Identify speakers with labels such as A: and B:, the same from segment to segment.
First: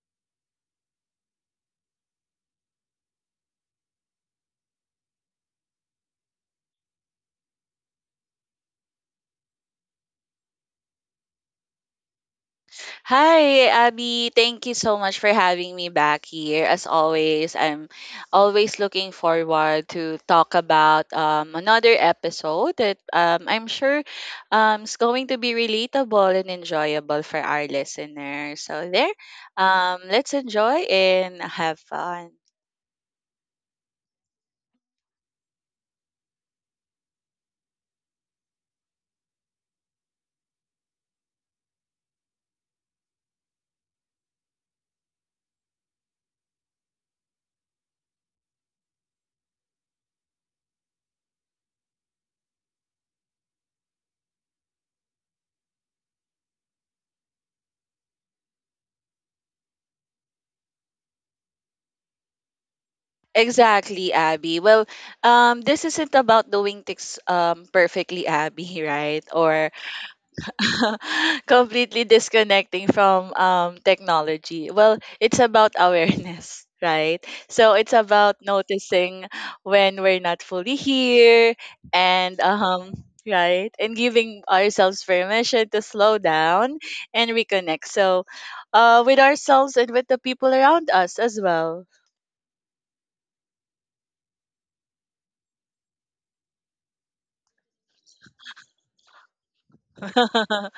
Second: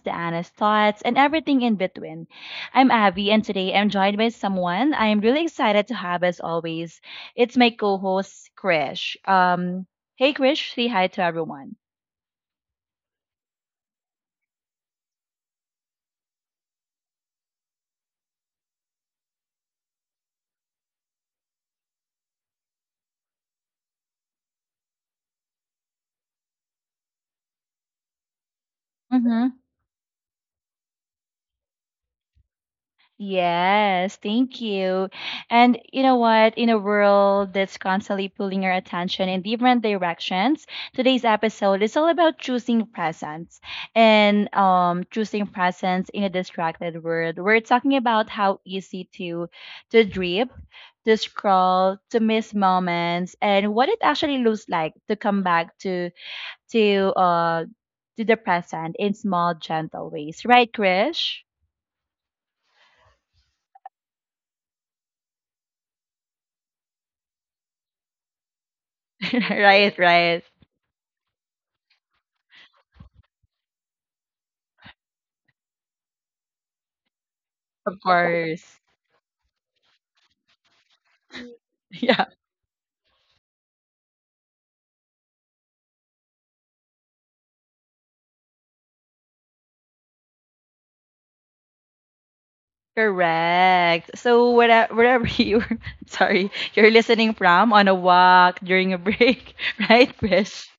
A: the honest thoughts, and everything in between. I'm Abby, and today I'm joined by someone I'm really excited to have as always. It's my co host, Krish. Hey Krish, say hi to everyone.
B: Hi, Abby. Thank you so much for having me back here. As always, I'm always looking forward to talk about another episode that I'm sure is going to be relatable and enjoyable for our listeners. So there,
A: Mm-hmm.
B: let's enjoy and have fun.
A: Yes, thank you. And you know what? In a world that's constantly pulling our attention in different directions, today's episode is all about choosing presence and choosing presence in a distracted world. We're talking about how easy to drip, to scroll, to miss moments, and what it actually looks like to come back to uh to the present in small, gentle ways. Right, Krish?
B: Exactly, Abby. Well, this isn't about doing things perfectly, Abby, right? Or
A: right, right.
B: completely disconnecting from technology. Well, it's about awareness, right? So it's
A: Of
B: about
A: course.
B: noticing when we're not fully here
A: Yeah,
B: and right, and giving ourselves permission to slow down and reconnect. So with ourselves and with the people around us as well.
A: correct. So wherever you're listening from, on a walk, during a break, right, Chris?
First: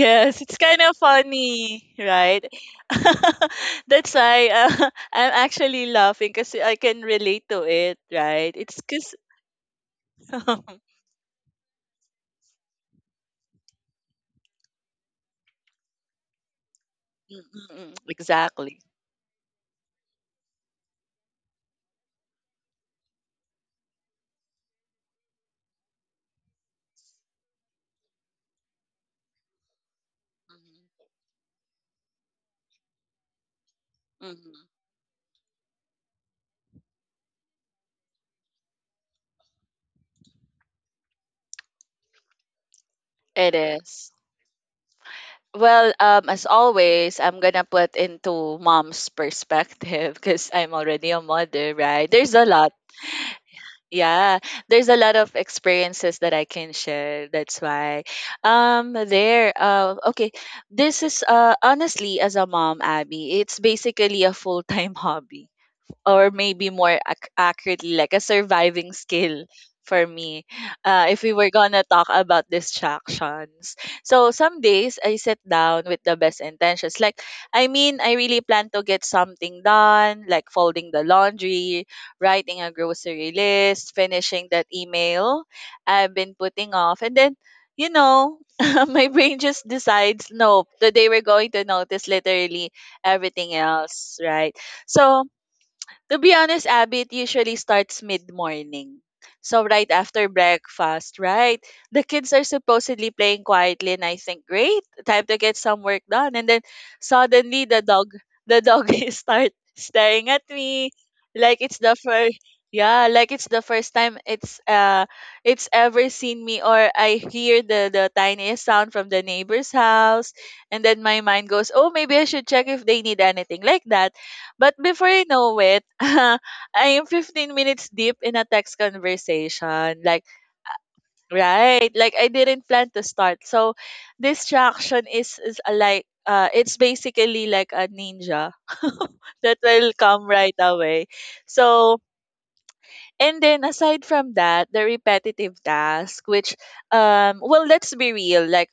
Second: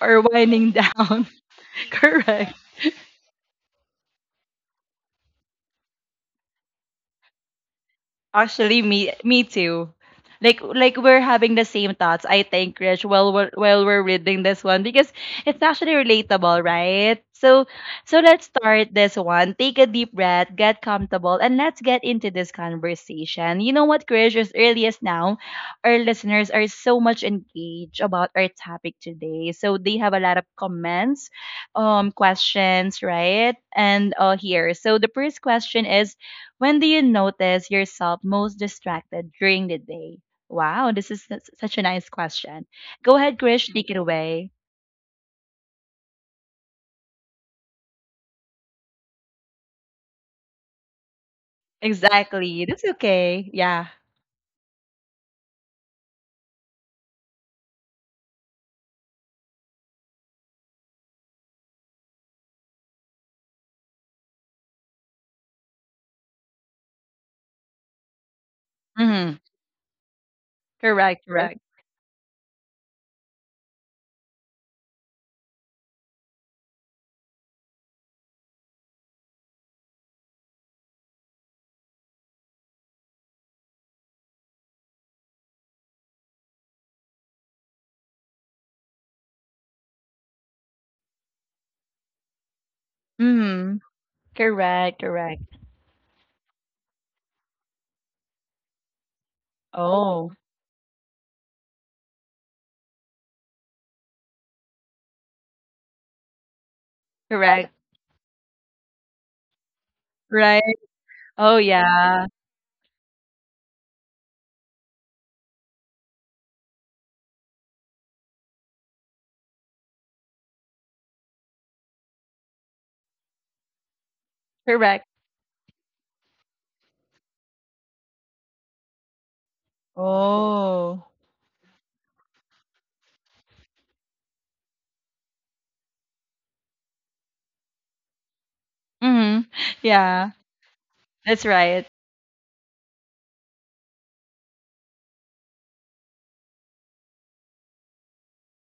A: Or
B: it's
A: winding
B: kind of
A: down.
B: funny, right?
A: Correct.
B: That's why I'm actually laughing because I can relate to it, right? It's
A: Actually, me
B: because
A: me too. Like like we're having the same thoughts, I think, Rich, while we're reading this one, because it's actually relatable, right? So let's
B: exactly.
A: start this one. Take a deep breath, get comfortable, and let's get into this conversation. You know what, Krish? As early as now, our listeners are so much engaged about our topic today. So they have a lot of
B: Mhm,
A: comments, questions, right? And
B: mhm.
A: here. So the first question is, when do you notice yourself most distracted during the day? Wow, this is such a nice question. Go ahead,
B: It
A: Krish, take it
B: is.
A: away.
B: Well, as always, I'm gonna put into mom's perspective because I'm already a mother, right? There's a
A: Exactly.
B: lot.
A: That's okay. Yeah.
B: Yeah, there's a lot of experiences that I can share. That's why, there. Okay, this is honestly, as a mom, Abby, it's basically a full time hobby, or maybe more accurately like a surviving
A: Hmm.
B: skill for me, if
A: Correct,
B: we were
A: correct.
B: gonna talk about distractions. So some days I sit down with the best intentions, like, I really plan to get something done, like folding the laundry, writing a grocery list, finishing that email I've been putting off. And then, you know my brain just decides, nope, today we're going to notice literally everything
A: Hmm.
B: else, right?
A: Correct,
B: So
A: correct.
B: to be honest, Abby, it usually starts mid morning. So right after
A: Oh,
B: breakfast, right? The kids are supposedly playing quietly and I think, great, time to get some work done. And then suddenly
A: correct.
B: the dog, is start staring at
A: Right.
B: me
A: Oh,
B: like it's the
A: yeah.
B: first, yeah, like it's the first time it's ever seen me. Or I hear the tiniest sound from the neighbor's house, and then my mind goes, "Oh, maybe I should check if they need anything," like that. But before
A: Correct.
B: you know it, I am 15 minutes deep in a text conversation. Like,
A: Oh.
B: right? Like, I didn't plan to start. So distraction is a, like, it's basically like a ninja
A: Hmm.
B: that will come
A: Yeah,
B: right away.
A: that's right.
B: So, and then aside from that, the repetitive task, which, well, let's be real. Like,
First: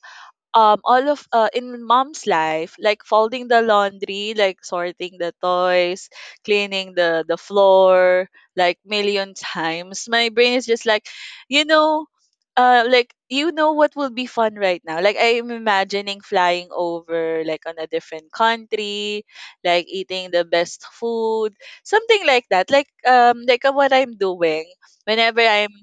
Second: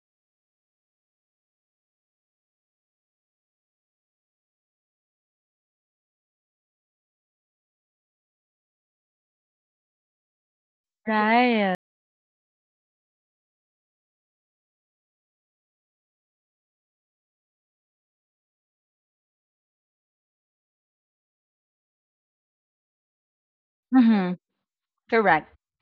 B: all of in mom's life, like folding the laundry, like sorting the toys, cleaning the floor like million times, my brain is just like, you
A: Right.
B: know, like, you know what will be fun right now, like I'm imagining flying over, like, on a different country, like eating the best food, something like that, like what I'm
A: Hmm.
B: doing whenever
A: Correct,
B: I'm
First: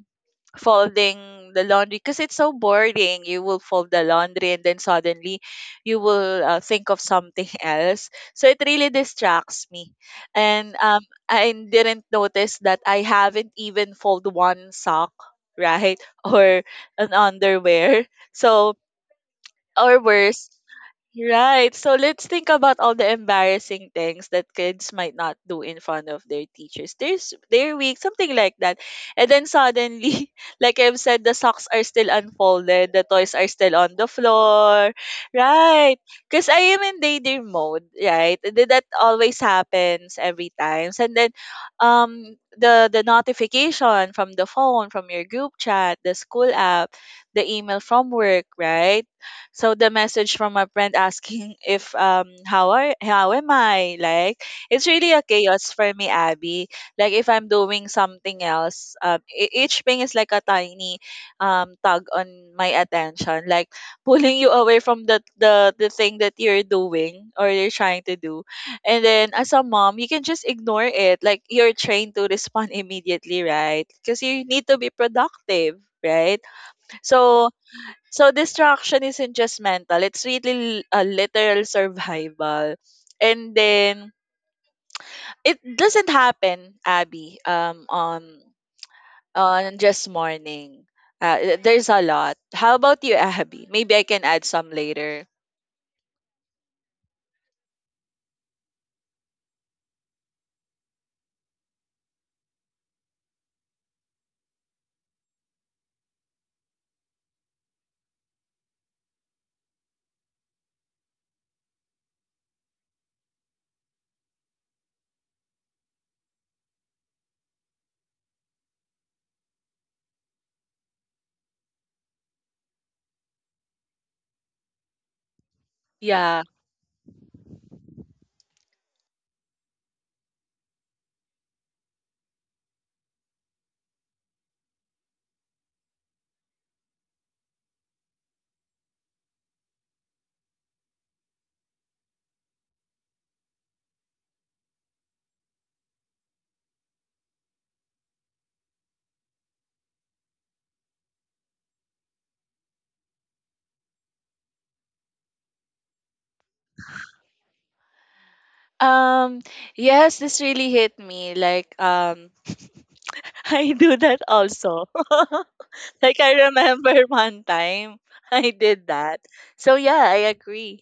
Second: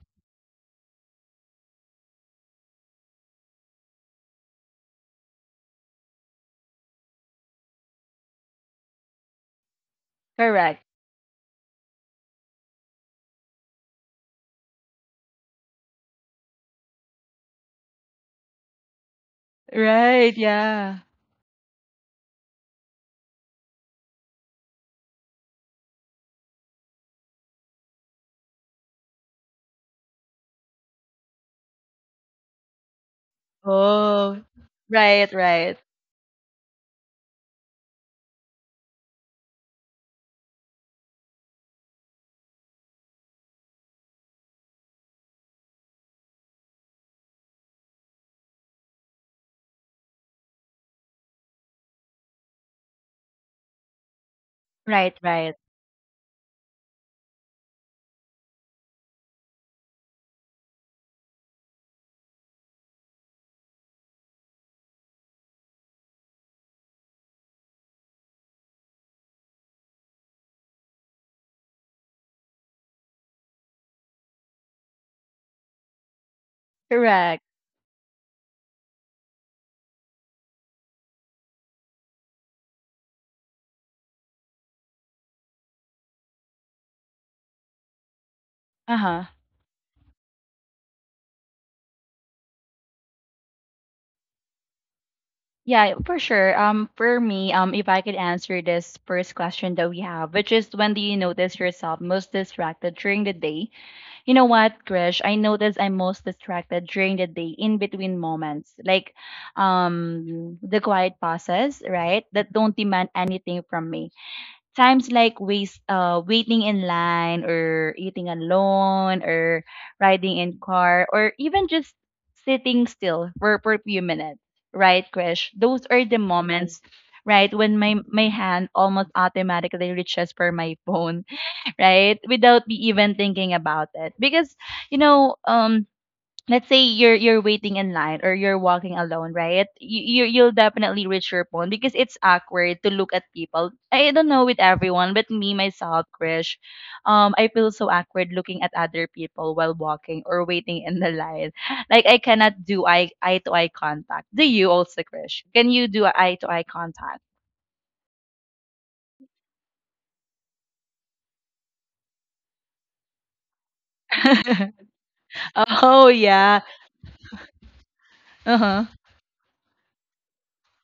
B: folding the laundry, because it's so boring. You will fold the laundry and then suddenly you will think of something else. So it really distracts me. And
A: correct.
B: I didn't notice that I haven't even fold one sock, right? Or an underwear. So, or
A: Right,
B: worse,
A: yeah.
B: right. So let's think about all the embarrassing things that kids might not do in front of their teachers. There's they're weak, something like that. And then suddenly, like I've said, the socks are still unfolded, the toys are still on the
A: Oh,
B: floor.
A: right, right.
B: Right. Because I am in daydream mode, right? That always happens every time. And then the notification from the phone, from your group chat, the school app, the email from work, right? So the message from a friend asking if how are, how am I, like, it's really
A: Right,
B: a
A: right.
B: chaos for me, Abby, like if I'm doing something else. Each thing is like a tiny tug on my attention, like pulling you away from the thing that you're doing or you're trying to do. And then as a mom you can just ignore it, like you're trained to respond immediately, right? Because you need to be productive, right?
A: Correct.
B: So, so distraction isn't just mental, it's really a literal survival. And then it doesn't happen, Abby, on
A: Uh-huh.
B: on just morning. There's a lot. How about you, Abby? Maybe I can add some later.
A: Yeah, for sure. For me, if I could answer this first question that we have, which is, when do you notice yourself most distracted during the day? You know what, Krish? I notice I'm most distracted during the day in between moments, like the quiet pauses, right? That don't demand anything from me. Times like waiting in line or eating alone or riding in car or even just sitting still for a few minutes, right, Krish? Those are the
B: Yeah.
A: moments, right, when my hand almost automatically reaches for my phone, right, without me even thinking about it. Because, you know, let's say you're waiting in line or you're walking alone, right? You, you'll definitely reach your phone because it's awkward to look at people. I don't know with everyone, but me myself, Krish, I feel so awkward looking at other people while walking or waiting in the line. Like I cannot do eye to eye contact. Do you also, Krish? Can you do eye to eye contact?
B: Um yes, this really hit me, like I do that also.
A: oh
B: Like I
A: yeah.
B: remember one time I
A: Uh huh.
B: did that. So yeah, I agree.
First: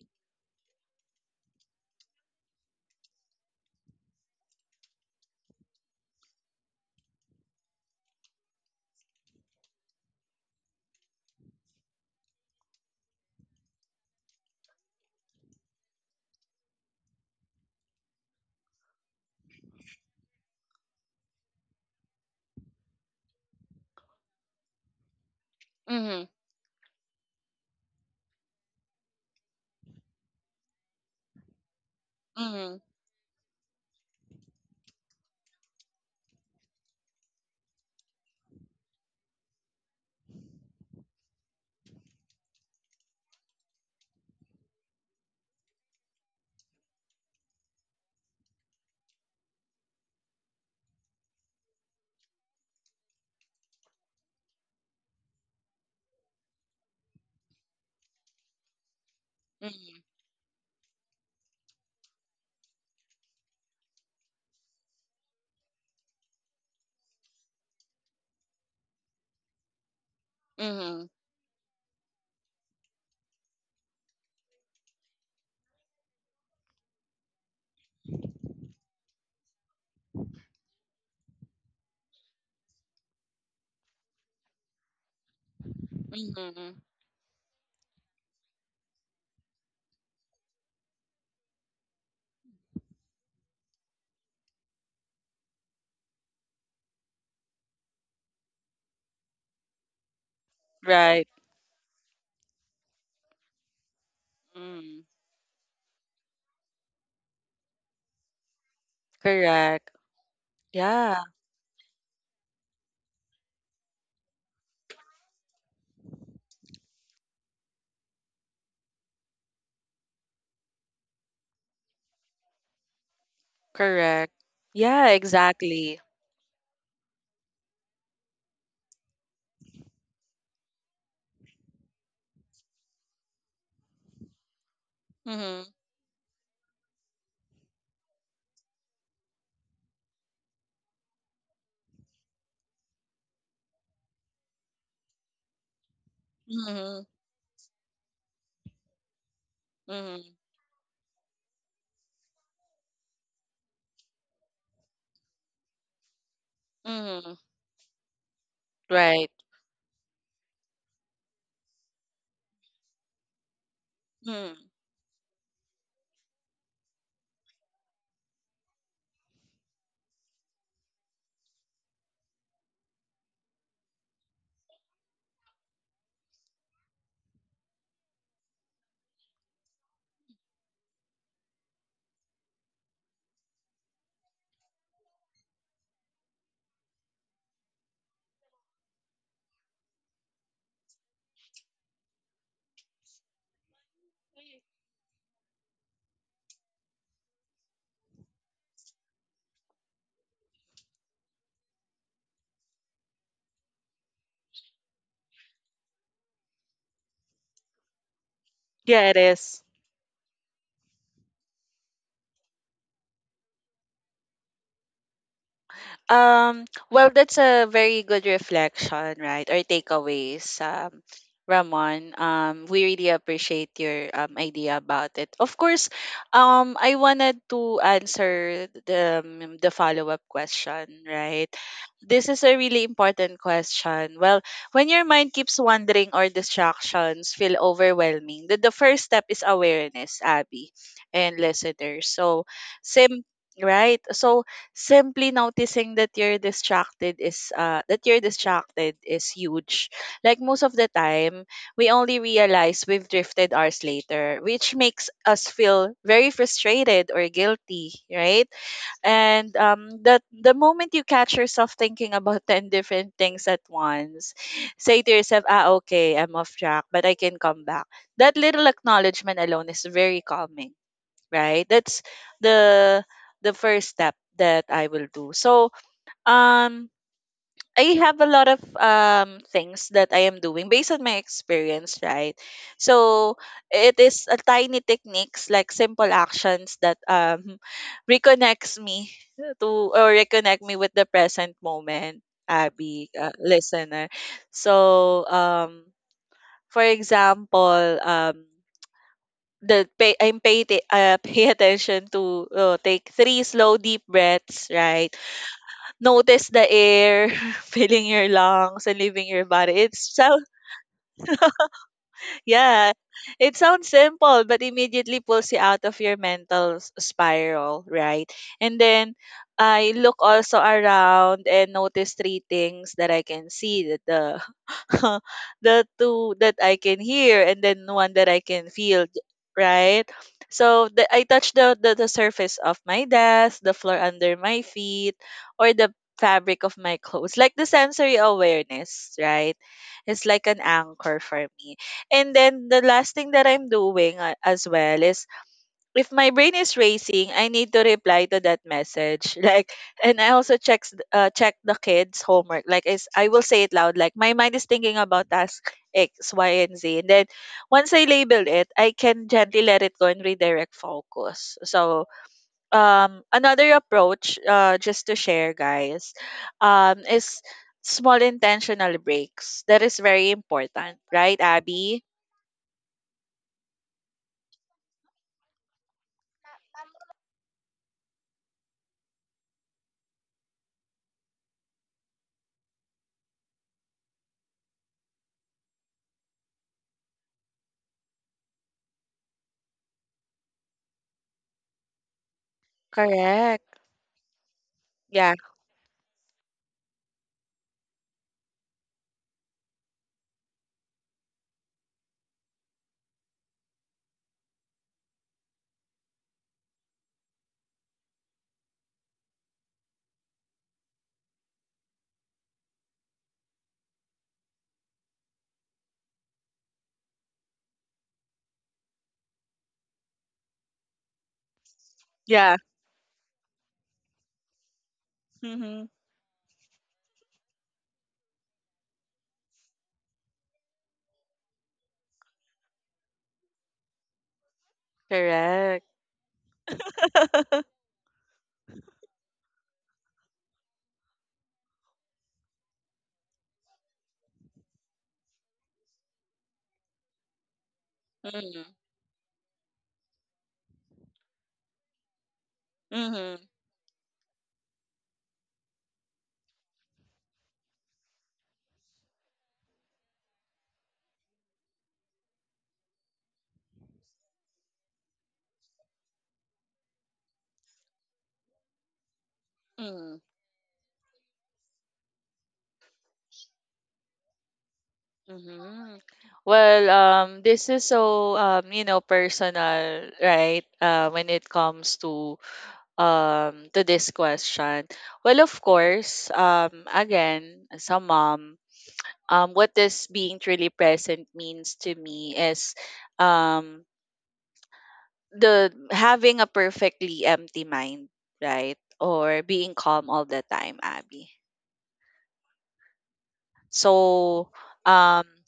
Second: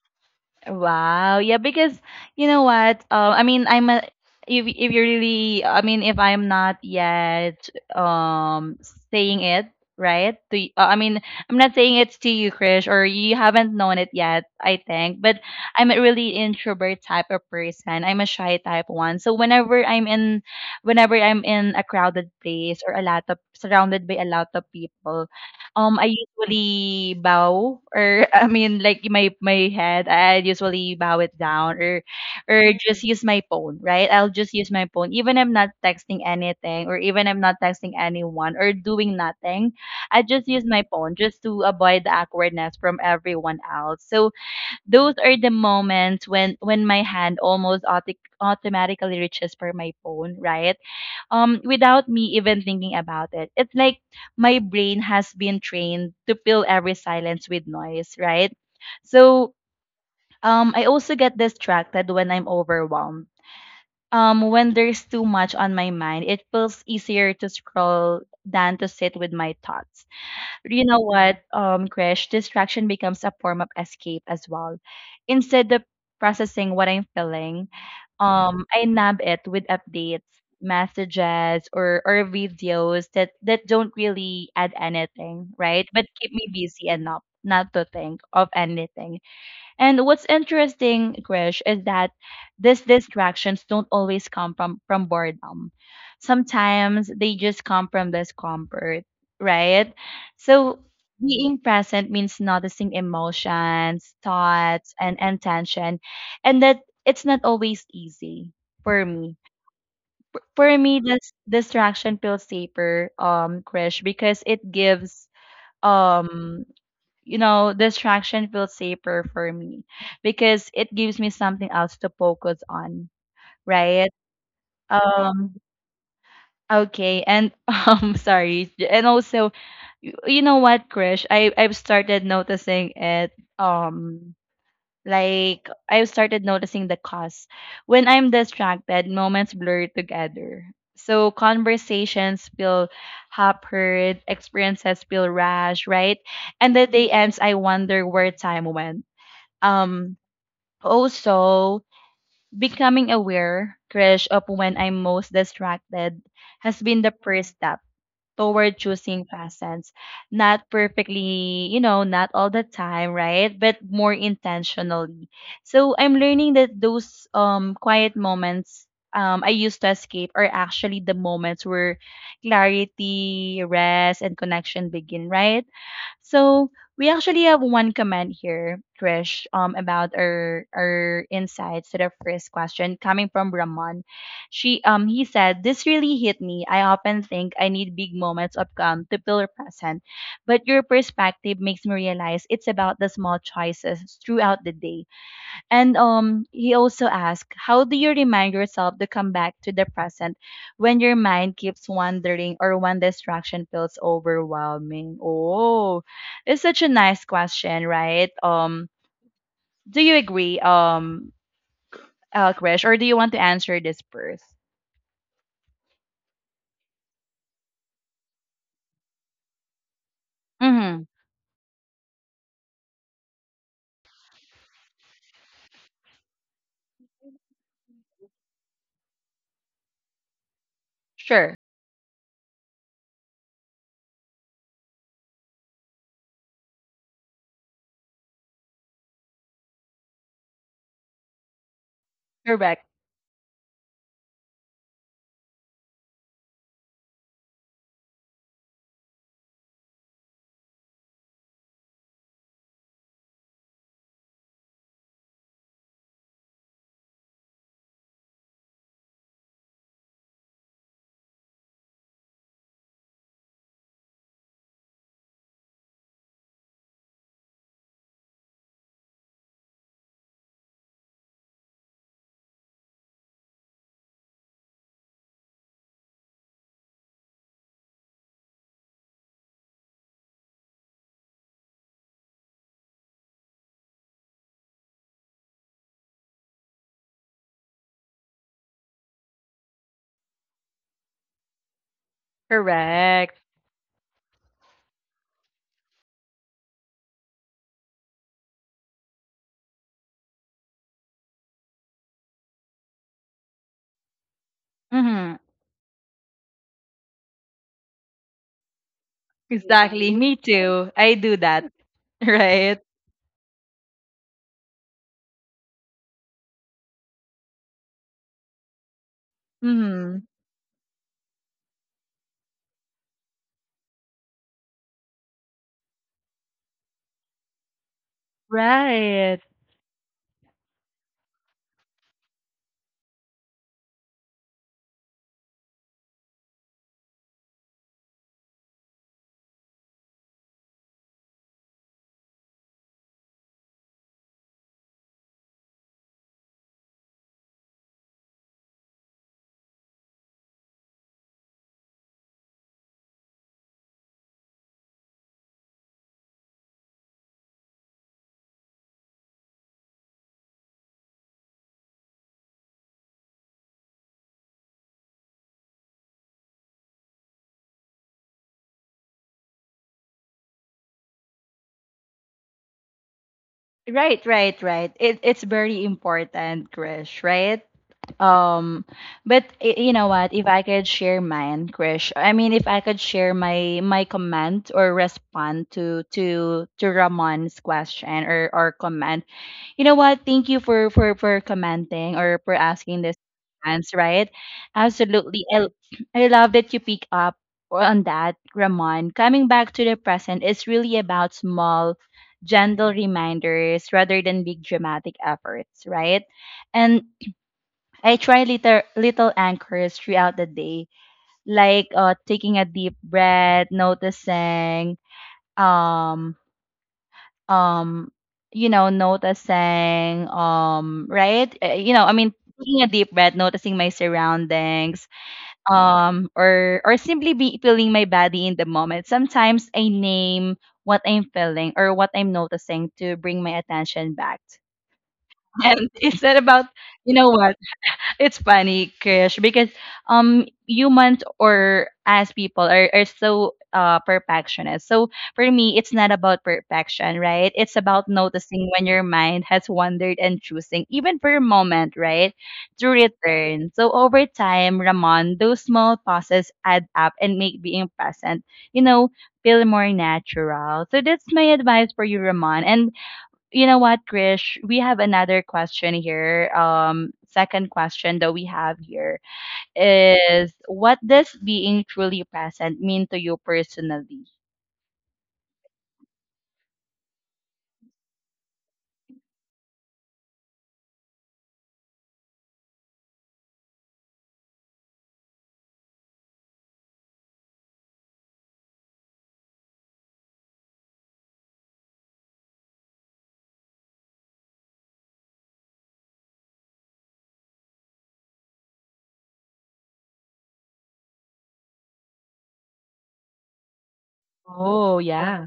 A: Wow. Yeah, because you know what? I mean, I'm a if you really, I mean, if I'm not yet um saying it right to, I mean, I'm not saying it's to you, Krish, or you haven't known it yet, I think. But I'm a really introvert type of person. I'm a shy type one. So whenever I'm in a crowded place or a lot of surrounded by a lot of people, I
B: Mhm.
A: usually bow, or I mean like my head, I usually bow it down, or
B: Mhm.
A: just use my phone, right? I'll just use my phone. Even I'm not texting anything, or even I'm not texting anyone or doing nothing. I just use my phone just to avoid the awkwardness from everyone else. So those are the moments when my hand almost autic automatically reaches for my phone, right? Without me even thinking about it. It's like my brain has been trained to fill every silence with noise, right? So
B: Mhm.
A: I also get distracted when I'm overwhelmed. When there's too much on my mind, it feels easier to scroll than to sit with my thoughts. You know
B: Mhm,
A: what, Krish, distraction becomes a form of escape as well. Instead of processing what I'm feeling, I nab it with updates, messages, or videos that don't really add anything, right? But keep me
B: mhm.
A: busy enough not to think of anything. And what's interesting, Krish, is that these distractions don't always come from boredom. Sometimes they just come from discomfort, right? So
B: Right.
A: being present means noticing emotions, thoughts,
B: Mm.
A: and intention, and that, it's not always easy for me.
B: Correct.
A: For me,
B: Yeah,
A: this distraction feels safer, Krish, because it gives um distraction feels safer for me because it gives me something else to focus on, right?
B: correct. Yeah,
A: Um,
B: exactly.
A: okay, and sorry, and also, you know what, Krish, I've started noticing it. Um,
B: Mhm,
A: like I've started noticing the cost when I'm distracted. Moments blur together. So conversations feel hampered, experiences feel rash, right? And the
B: mhm,
A: day ends, I wonder where time went. um,
B: mhm,
A: Also, becoming aware, Krish, of when I'm most distracted has been the
B: mhm.
A: first step toward choosing
B: Right.
A: presents. Not perfectly, you know, not all the time, right? But more
B: Mm.
A: intentionally. So I'm learning that those quiet moments I used to escape are actually the moments where clarity, rest, and connection begin, right? So we actually have one comment here, Krish, about our insights to the first question, coming from Ramon. She He said, "This really hit me. I often think I need big moments of calm to feel present. But your perspective makes me realize it's about the small choices throughout the day." And he also asked, "How do you remind yourself to come back to the present when your mind keeps wandering or when distraction feels overwhelming?" Oh, it's such a nice question, right?
B: Yeah, it is.
A: Do you agree, Krish, or do you want to answer this first?
B: Um, well, that's a very good reflection, right? Or takeaways,
A: Mm-hmm.
B: Ramon. We really appreciate your idea about it. Of course, I wanted to answer the follow up question, right?
A: Sure.
B: This is a really important question. Well, when your mind keeps wandering or distractions feel overwhelming, the, first step is awareness, Abby and listeners. So,
A: Correct,
B: sim right? So simply noticing that you're distracted is huge. Like most of the time we only realize we've drifted hours later, which makes us feel very frustrated or guilty, right? And that the moment you catch yourself thinking about 10 different things at once, say to yourself, ah, okay, I'm off track but I can come back. That little acknowledgement alone is very calming, right? That's the, first step that I will do. So, um I have a lot of things that I am doing based on my experience, right? So, it is a tiny techniques, like simple actions that reconnects me to, or reconnect me with the present moment, Abby,
A: correct.
B: listener. So, for example, the pay I'm pay t- pay attention to, take three slow deep breaths,
A: Mhm.
B: right?
A: Yeah.
B: Notice the air filling your lungs and leaving your body. It's
A: Exactly. Me
B: so,
A: too. I do that. Right.
B: yeah, it sounds simple, but immediately pulls you out of your mental spiral, right? And then I look
A: Mhm.
B: also around and notice three things that I can see, that the the two that I can hear, and then one that I can feel,
A: Right.
B: right? So the, I touch the, surface of my desk, the floor under my feet, or the fabric of my clothes. Like the sensory awareness, right? It's like an anchor for me. And then the last thing that I'm doing as well is, if my brain is racing, I need to reply to that message. Like, and I also checks check the kids' homework. Like, is, I will say it loud. Like, my mind is thinking about task X, Y, and Z. And then once I label it, I can gently let it go and redirect focus. So, another approach, just to share, guys, is small intentional breaks. That is very important, right, Abby?
A: Right, right, right. It's very important, Krish, right? Um, but you know what? If I could share mine, Krish, I mean, if I could share my comment or respond to Ramon's question or comment. You know what? Thank you for commenting or for asking this
B: Correct.
A: chance, right?
B: Yeah.
A: Absolutely. I love that you pick up on that, Ramon. Coming back to the present is really about small, gentle reminders rather than big dramatic efforts, right? And I try little anchors throughout the day, like taking a deep breath, noticing um um noticing right. I mean,
B: Yeah.
A: taking a deep breath, noticing my surroundings,
B: Mm-hmm.
A: or simply be feeling my body in the moment. Sometimes I name what I'm feeling or what I'm noticing to bring my attention back.
B: Correct.
A: And it's not about, you know what, it's funny, Krish, because humans, or as people are so perfectionist. So for me, it's not about perfection, right? It's about
B: Mm,
A: noticing when your mind has wandered and choosing, even for a moment, right? To
B: mhm,
A: return. So over time, Ramon, those small pauses add up and make being present, you know, feel more natural. So that's my advice for you, Ramon. And you know what, Krish? We have another question here. Second question that we have here
B: mm,
A: is, what does being truly present mean to you personally?
B: mhm. Well, this is so you know, personal, right? When it comes to this question. Well, of course, again, as a mom, what this being truly present means to me is, um, the having a perfectly empty mind, right? Or being calm all the time, Abby. So,
A: Oh
B: um,
A: yeah.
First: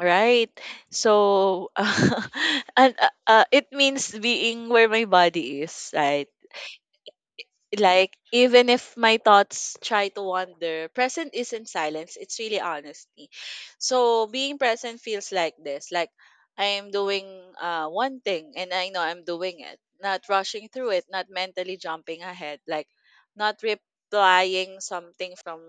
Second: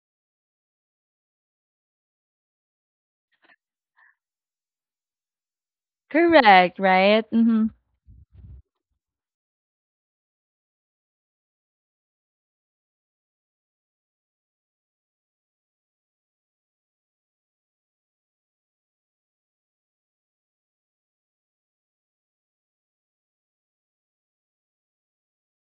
B: right. So, and it means being where my body is, right?
A: Correct, right? Mm-hmm.
B: Like, even if my thoughts try to wander, present isn't silence, it's really honesty. So being present feels like this, like I am doing one thing and I know I'm doing it, not rushing through it, not mentally jumping ahead, like not replying something from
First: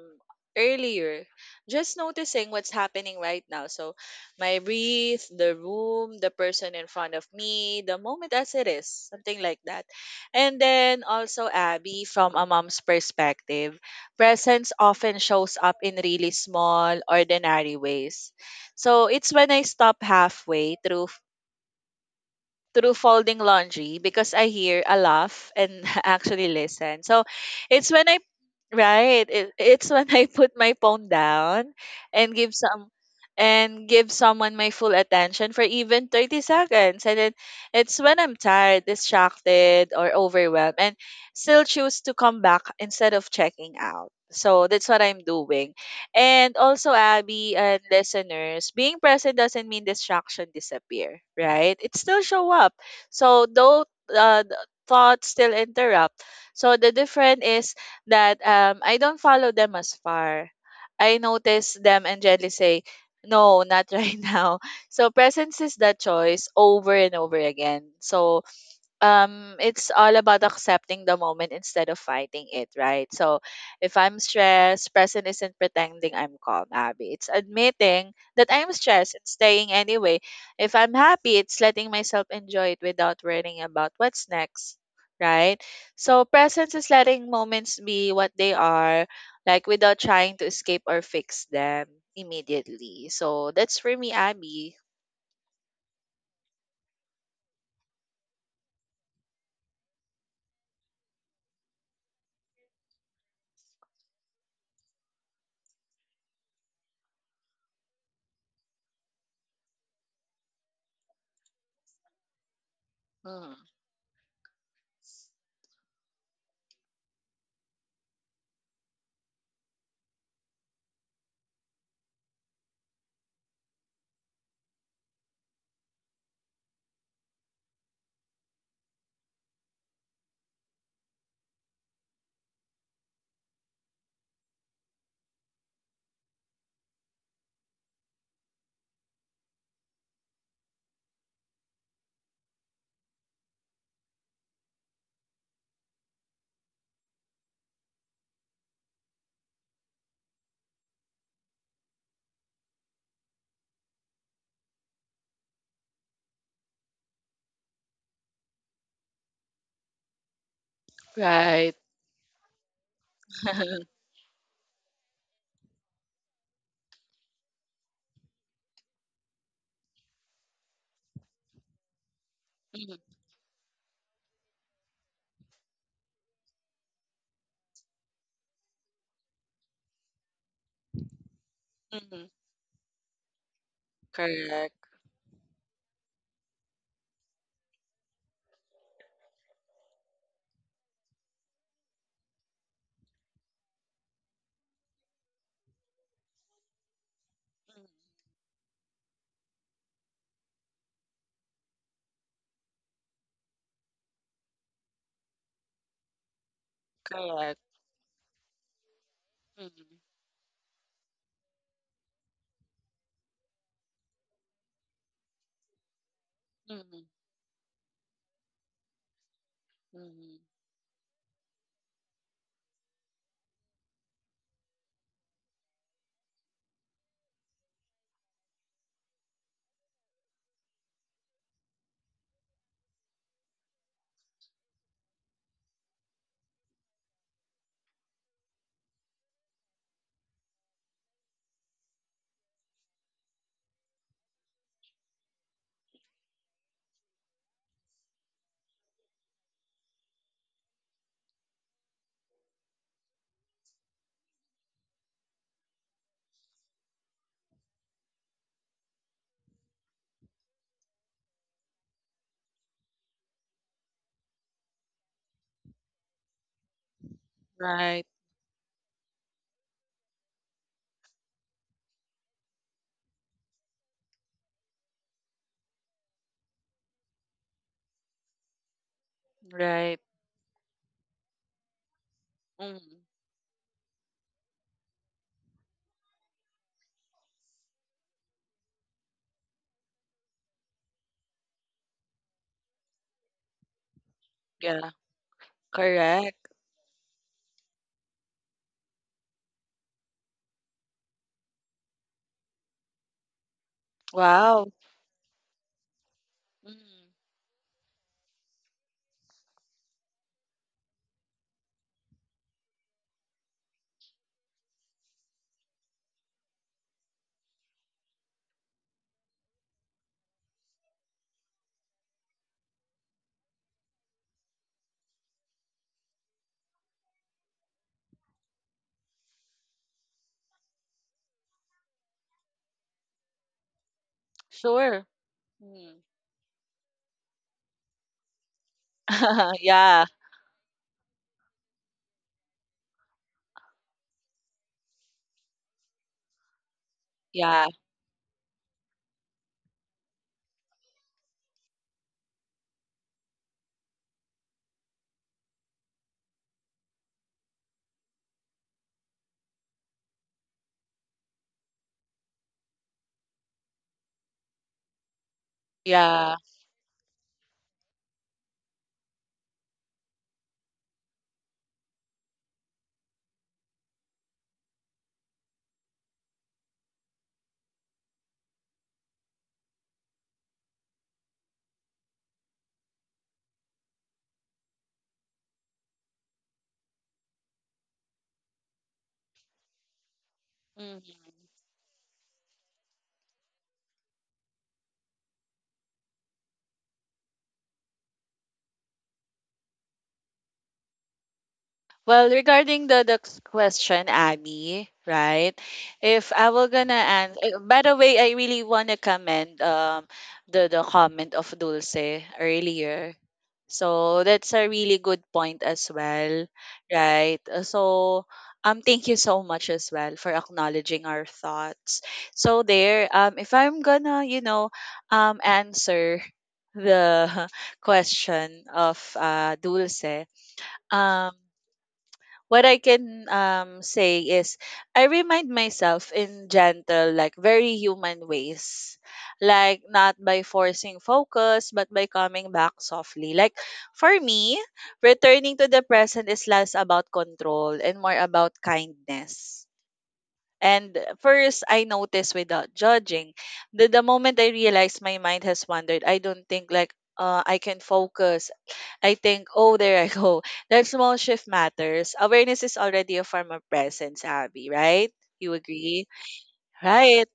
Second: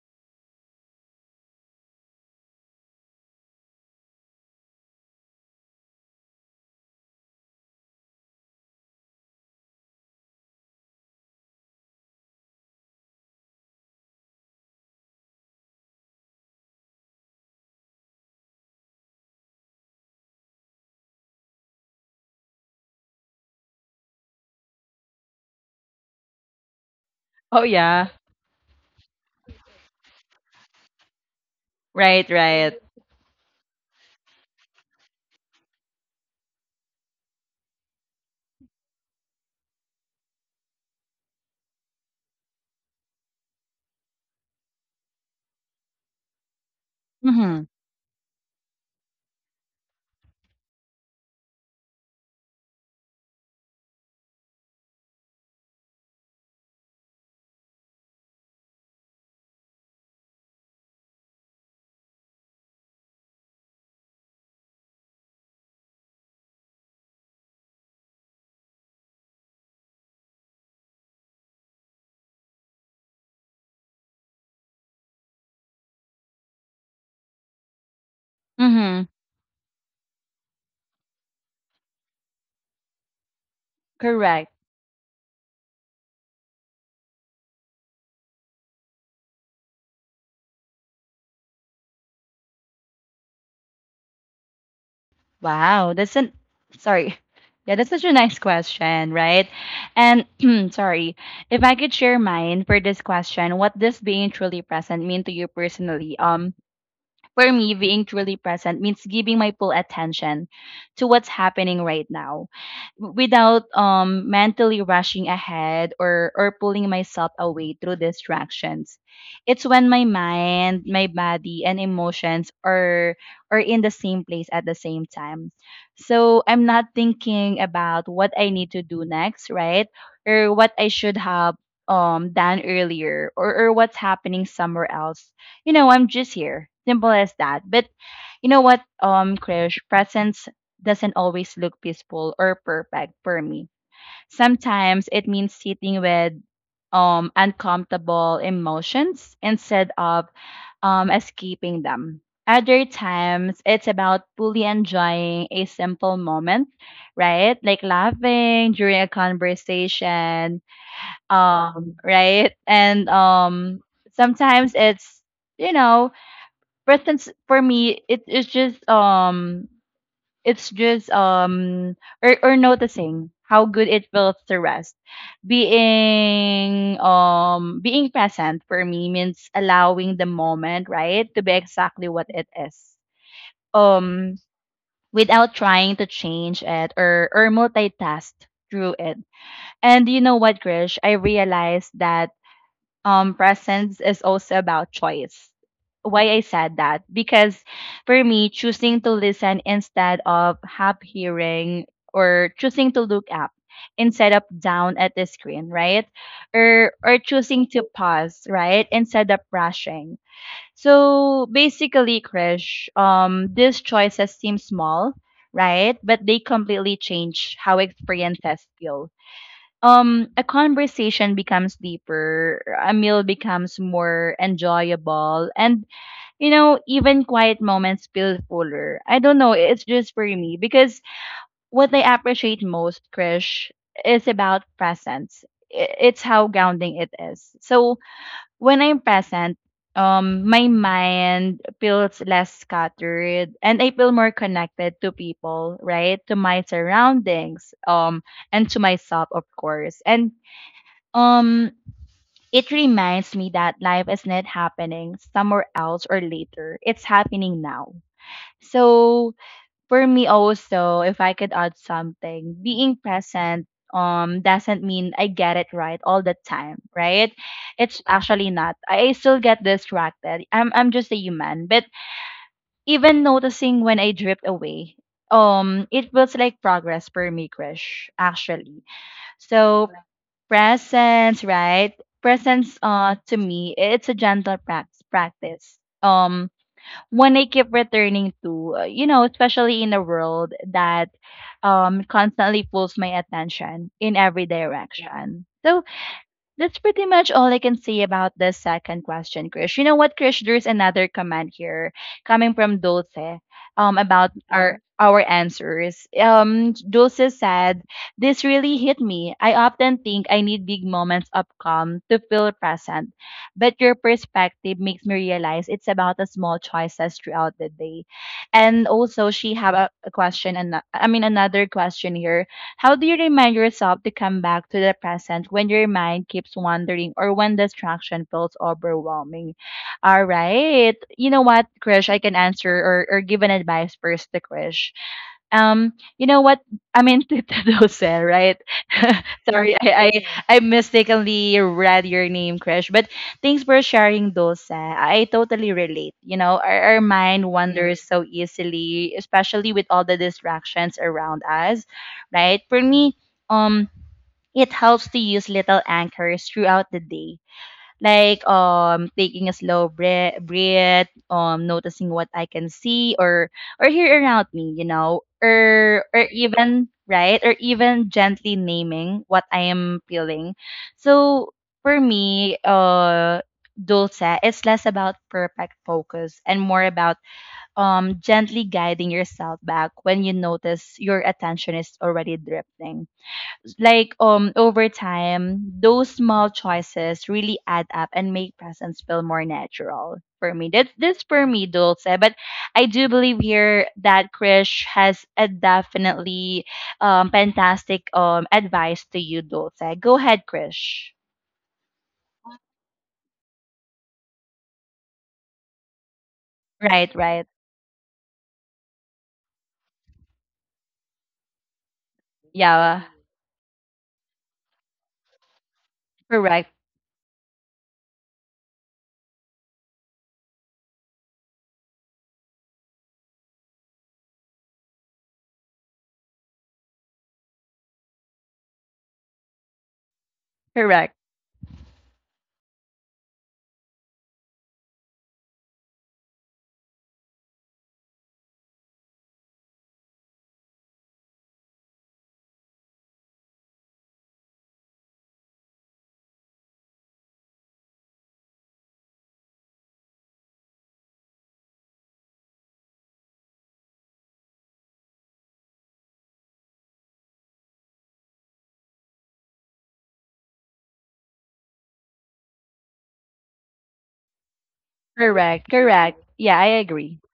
B: earlier, just noticing what's happening right now. So my breath, the room, the person in front of me, the moment as it is, something like that. And then also, Abby, from a mom's perspective, presence often shows up in really small, ordinary ways. So it's when I stop halfway through folding laundry because I hear a laugh and actually listen. So
A: Oh
B: it's when
A: yeah.
B: I, right, it, it's when I put my phone down
A: Right,
B: and give
A: right.
B: some, and give someone my full attention for even 30 seconds. And then it's when I'm tired, distracted or overwhelmed and still choose to come back instead of checking out. So that's what I'm doing. And also, Abby
A: Mm-hmm.
B: and listeners, being present doesn't mean distraction disappear, right? It still show up. So though uh, th- thoughts still interrupt. So the difference is that I don't follow them as far. I notice them and gently say, no, not right now. So presence is that choice over and over again. So it's all about accepting the moment instead of fighting it, right? So if I'm stressed, present isn't pretending I'm calm, Abby. It's admitting that I'm
A: Mm-hmm.
B: stressed and staying anyway. If I'm happy, it's letting myself enjoy it without worrying about what's
A: Correct.
B: next. Right, so presence is letting moments be what they are, like without trying to escape or fix them immediately. So that's for me, Abby.
A: Wow, that's an sorry. Yeah, that's such a nice question, right? And sorry, if I could share mine for this question, what does being truly present mean to you personally? For me, being truly present means giving my full attention to what's happening right now,
B: Mm,
A: without mentally rushing ahead, or pulling myself away through distractions. It's when my mind, my body, and emotions are in the same place at the same time. So I'm not thinking about what I need to do next, right? Or what I should have done earlier, or what's happening somewhere else. I'm just here. Simple as that. But you know what, Krish, presence doesn't always look peaceful or perfect for me. Sometimes it means sitting with uncomfortable emotions instead of escaping them. Other times it's about fully enjoying a simple moment, right? Like laughing during a conversation,
B: right.
A: right? And sometimes it's you know presence for me, it is just, it's just or,
B: Mhm,
A: noticing how good it feels to rest. Being present for me means allowing the moment, right, to be exactly what
B: mhm.
A: it is, um
B: Correct.
A: without trying to change it or multitask through it. And you know what, Grish? I realized that presence is also about choice. Why I said that? Because
B: Mm,
A: for me, choosing to listen instead of half hearing or choosing to look up instead of down at the screen, right? Or
B: correct.
A: choosing to pause, right? Instead of
B: Mm,
A: rushing. So basically, Krish, these choices seem small, right? But they
B: mm,
A: completely
B: mm.
A: change how experiences feel.
B: Mm.
A: A conversation becomes deeper, a meal becomes more enjoyable, and you know, even quiet moments feel fuller. I don't know, it's just for me because what I appreciate most, Krish, is about presence. It's how grounding it is. So when I'm present, my mind feels less scattered and I feel more connected to people, right? To my surroundings, and to myself, of course. And um, it reminds me that life is not happening somewhere else or later. It's happening now. So for me also, if I could add something, being present doesn't mean I get it right all the time, right? It's
B: Right,
A: actually not. I still get distracted. I'm just a human. But even noticing when I drift away, it feels like progress for me, Krish, actually. So
B: right.
A: presence, right?
B: Mm,
A: Presence to me, it's a gentle practice, um one I keep returning to, you know, especially in a world that constantly pulls my attention in every
B: yeah,
A: direction. So
B: correct.
A: that's pretty much all I can say about the second question, Krish. You know what, Krish? There's another comment here coming from Dulce about Yeah.
B: Wow.
A: Our answers.
B: Mm,
A: Dulce said, "This really hit me. I often think I need big moments of calm to feel present, but your perspective makes me realize it's about the small choices throughout the day." And also, she have a question, and I mean another question here. How do you remind yourself to come back to the present when your mind keeps wandering or when distraction feels overwhelming? All right. You know what, Krish? I can answer or give an advice first to Krish.
B: sure. Mm.
A: You know what? I mean, Tita Dosel, right? Sorry,
B: Yeah,
A: I, Yes. I mistakenly read your name, Krish. But thanks for sharing, Dosa. I totally relate. You know, our mind
B: yeah,
A: wanders Yes. so easily, especially with all the distractions around us, right? For me, um, it helps to use little anchors throughout the day, like taking a slow breath, noticing what I can see or hear around me, you know, or
B: yeah.
A: even right or even gently naming what I am feeling. So for me, Dulce, it's less about perfect focus and more about gently guiding yourself back when you notice your attention is already drifting. Like over time, those small choices really add up and make presence feel more natural for me. That's
B: Mm.
A: this for me, Dulce. But I do believe here that Krish has a definitely fantastic advice to you, Dulce. Go ahead, Krish.
B: Well, regarding the question, Abby, right? If I were gonna
A: Right,
B: answer,
A: right.
B: by the way, I really wanna commend the comment of Dulce
A: Yeah,
B: earlier. So that's a really good point as well,
A: correct,
B: right? So thank you so much as well for acknowledging our thoughts. So there, if I'm gonna, you know, answer the question of Dulce,
A: correct,
B: um what I can say is I remind myself in gentle, like very human ways. Like not by forcing focus, but by coming back softly. Like for me, returning to the present is less about control and more about kindness. And first, I notice without judging. The moment I realize my mind has wandered, I don't think like I can focus, I think, oh, there I go. That small shift matters. Awareness is already a form of presence, Abby, right? You
A: correct,
B: agree?
A: correct. Yeah, I agree.
B: Right.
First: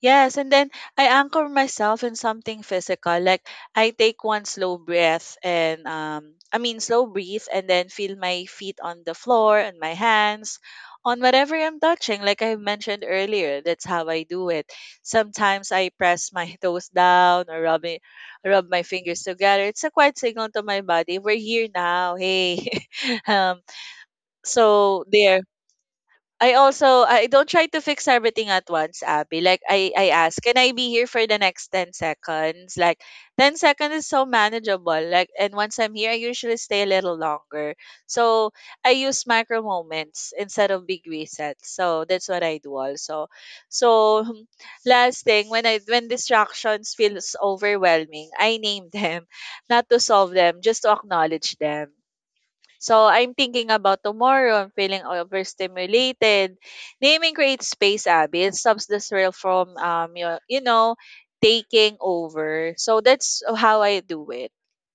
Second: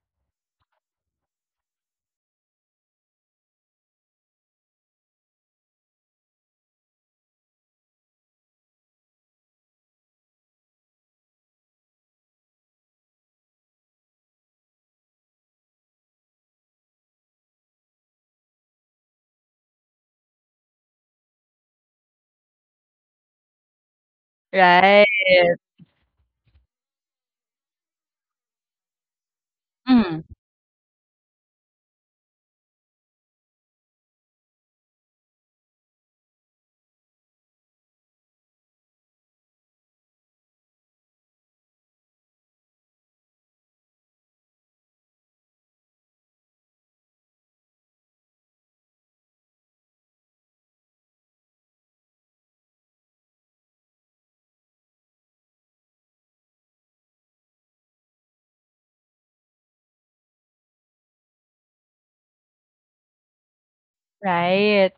B: Yes, and then I anchor myself in something physical. Like I take one slow breath and I mean slow breathe and then feel my feet on the floor and my hands on whatever I'm touching. Like I mentioned earlier, that's how I do it. Sometimes I press my toes down or rub my fingers together. It's a quiet signal to my body. We're here now. Hey. um
A: Right.
B: so there, I also, I don't try to fix everything at once, Abby. Like I
A: Mm,
B: ask, can I be here for the next 10 seconds? Like 10 seconds is so manageable. Like, and once I'm here, I usually stay a little longer. So I use micro moments instead of big resets. So that's what I do also. So hmm, last thing, when distractions feels overwhelming, I name them, not to solve them, just to acknowledge them. So I'm thinking about tomorrow. I'm feeling overstimulated. Naming creates space, Abby. It stops the thrill from you know, taking over. So that's how I do it.
A: right.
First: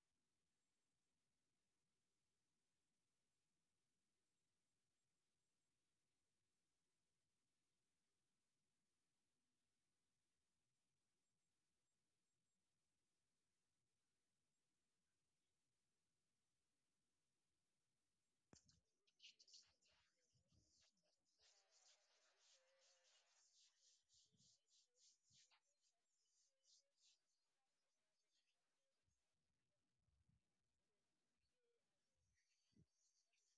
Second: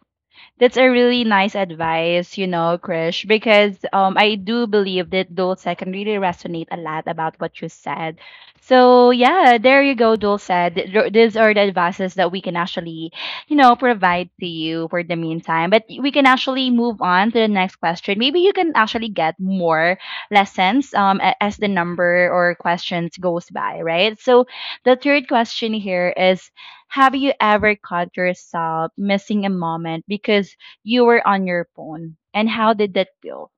A: That's a really nice advice, you know, Krish, because I do believe that Dulcet can really resonate a lot about what you said. So, yeah, there you go, Dulcet. These are the advices that we can actually, you know, provide to you for the meantime. But we can actually move on to the next question. Maybe you can actually get more lessons as the number or questions goes by, right? So, the third question here is, have you ever caught yourself missing a moment because you were on your phone? And how did that feel?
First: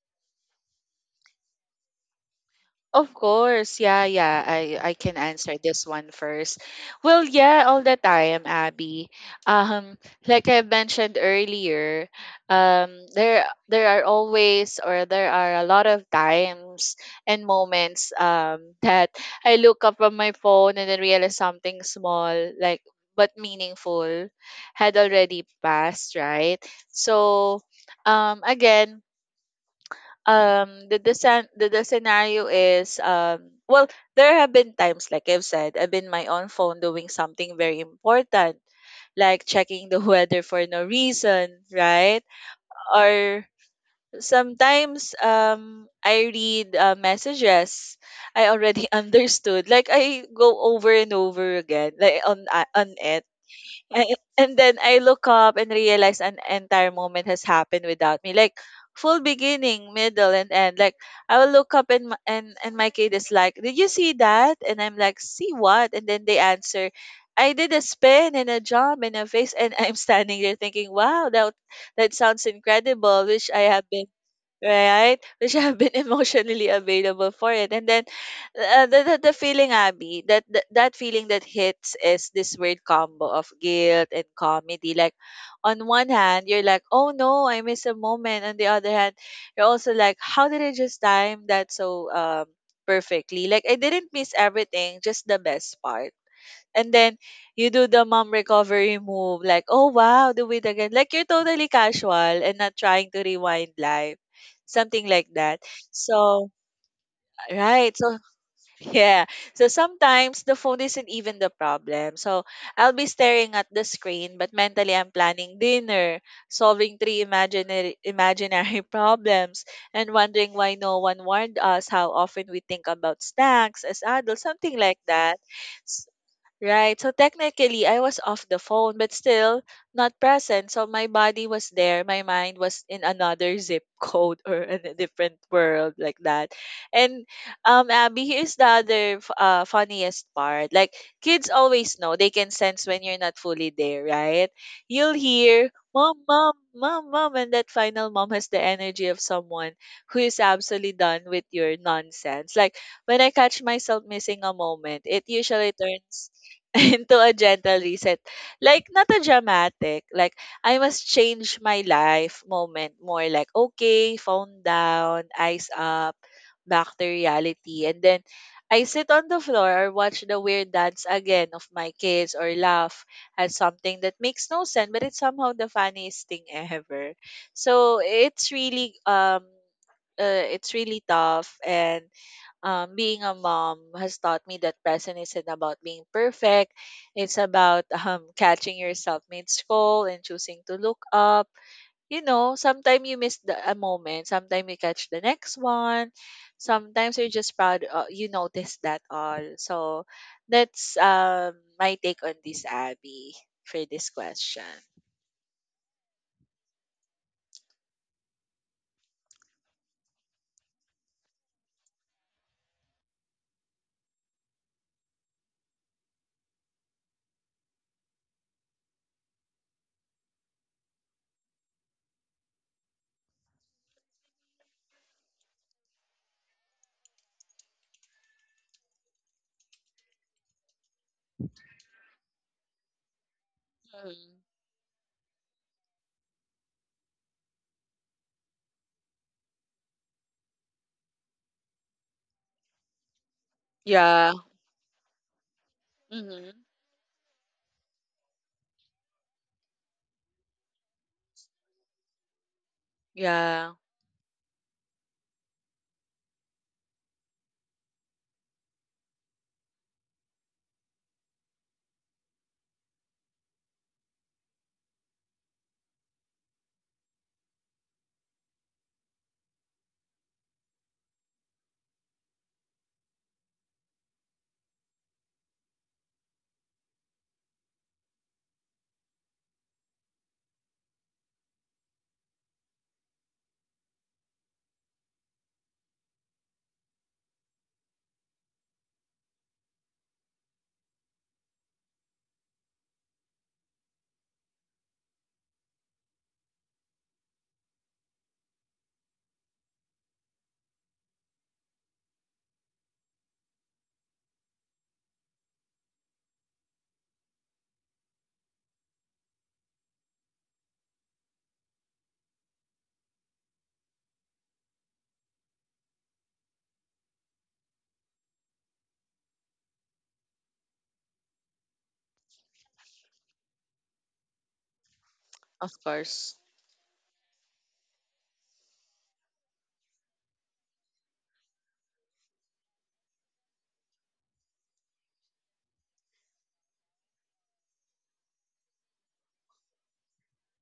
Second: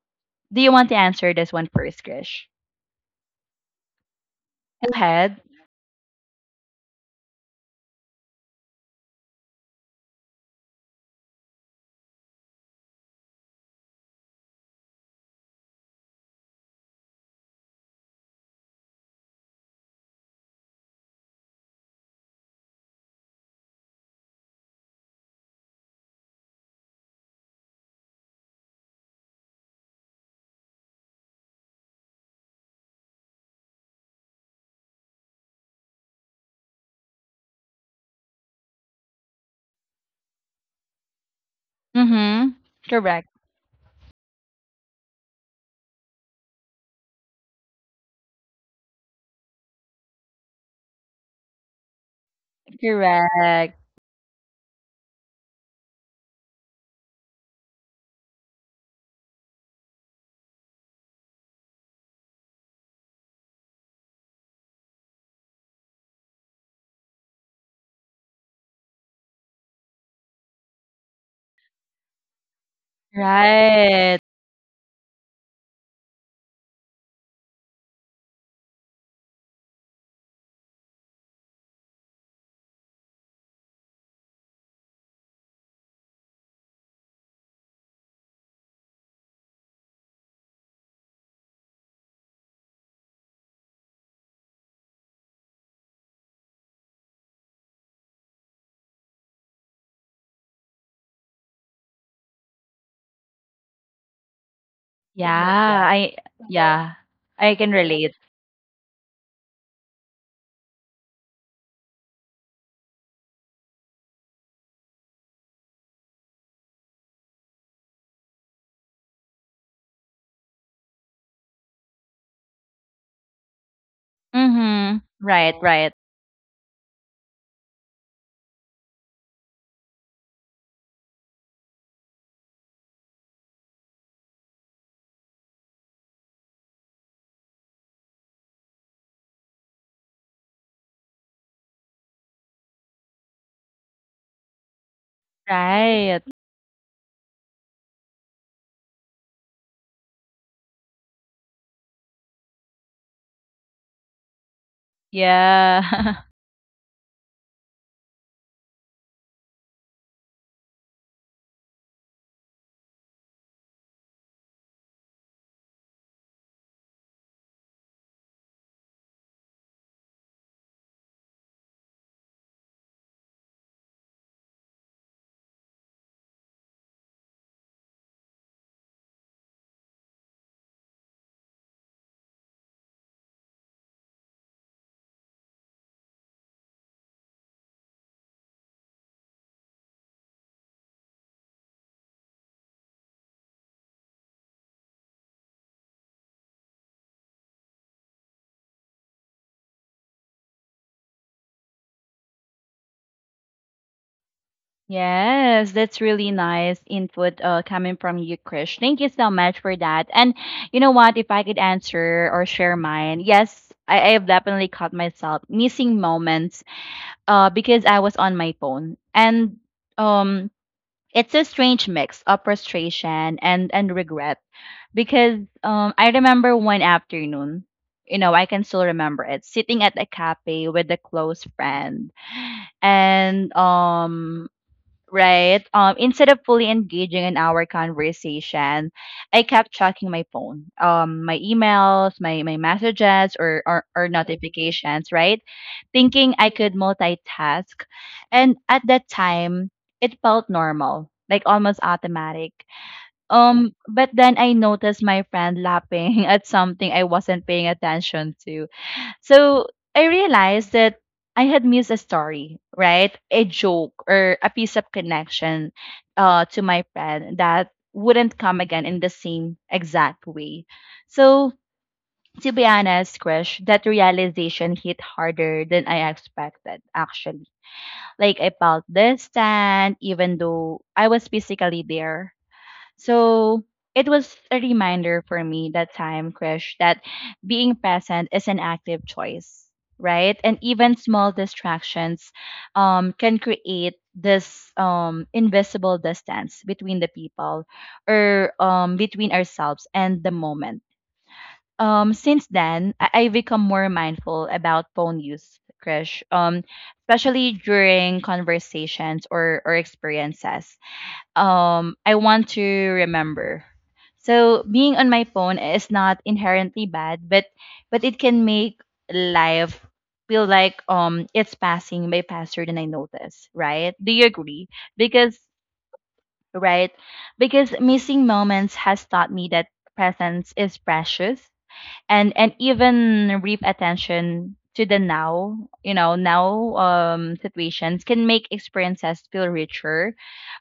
A: Do you want to answer this one first, Krish?
B: Of course, yeah, yeah. I
A: Go
B: I can
A: ahead.
B: answer this one first. Well, yeah, all the time, Abby. Um, like I mentioned earlier, there are always, or there are a lot of times and moments that I look up on my phone and then realize something small, like but meaningful, had already passed, right? So, again, the scenario is, well, there have been times, like I've said, I've been my own phone doing something very important, like checking the weather for no reason, right?
A: Mm-hmm. Correct.
B: Or sometimes I read messages I already understood, like I go over and over again, like on end.
A: Correct.
B: I, and then I look up and realize an entire moment has happened without me. Like full beginning, middle, and end. Like I will look up and my kid is like, "Did you see that?" And I'm like, "See what?" And then they answer, "I did a spin and a jump and a face." And I'm standing there thinking, "Wow, that that sounds incredible. Wish I had been
A: Right.
B: Right? We should have been emotionally available for it." And then the feeling, Abby, that, that feeling that hits is this weird combo of guilt and comedy. Like, on one hand, you're like, oh no, I missed a moment. On the other hand, you're also like, how did I just time that so perfectly? Like, I didn't miss everything, just the best part. And then you do the mom recovery move, like, oh wow, do it again. Like you're totally casual and not trying to rewind life. Something like that.
A: Yeah. I
B: So
A: yeah. I can
B: right. So
A: relate.
B: yeah. So sometimes the phone isn't even the problem. So I'll be staring at the screen, but mentally I'm planning dinner, solving three imaginary problems, and wondering why no one warned us how often we think about snacks as adults, something like
A: Mm-hmm.
B: that.
A: Right, right.
B: Right. So technically, I was off the phone, but still not present. So my body was there. My mind was in another zip code or in a different world, like that. And Abby, here's the other funniest part. Like kids always know, they can sense when you're not fully there, right? You'll hear mom,
A: Right.
B: mom, mom, mom, and that final mom has the energy of someone who is absolutely done with your nonsense. Like when I catch myself missing a moment, it usually
A: Yeah.
B: turns into a gentle reset. Like, not a dramatic, like, I must change my life moment. More like, okay, phone down, eyes up, back to reality. And then I sit on the floor or watch the weird dance again of my kids, or laugh at something that makes no sense, but it's somehow the funniest thing ever. So it's really tough. And being a mom has taught me that present isn't about being perfect. It's about catching yourself mid-scroll and choosing to look up. You know, sometimes you miss a moment. Sometimes you catch the next one. Sometimes you're just proud. You notice that all. So that's my take on this, Abby, for this question.
A: Yes, that's really nice input coming from you, Krish. Thank you so much for that. And you know what? If I could answer or share mine, yes, I have definitely caught myself missing moments because I was on my phone. And um, it's a strange mix of frustration and regret because I remember one afternoon, you know, I can still remember it, sitting at a cafe with a close friend and
B: Mm-hmm.
A: right? Instead of fully engaging in our conversation, I kept checking my phone, my emails, my messages, or or
B: Yeah.
A: notifications, right? Thinking I
B: Mm-hmm.
A: could multitask, and at that time, it felt normal, like almost automatic.
B: Yeah,
A: But then I noticed my friend laughing at something I wasn't paying attention to, so I realized that I had missed a story, right? A joke or a piece of connection to my friend that wouldn't come again in the same exact way. So to be honest, Krish, that realization hit harder than I expected, actually. Like I felt distant even though I was physically there. So it was a reminder for me that time, Krish, that being present is an active choice, right? And even small distractions can create this invisible distance between the people or between ourselves and the moment. Since then, I've become more mindful about phone use, Krish, especially during conversations or experiences I want to remember. So being on my phone is not inherently bad, but it can make life feel like it's passing by faster than I notice, right? Do you agree? Because
B: of course.
A: right? Because missing moments has taught me that presence is precious, and even brief attention to the now, you know, now situations can make experiences feel richer,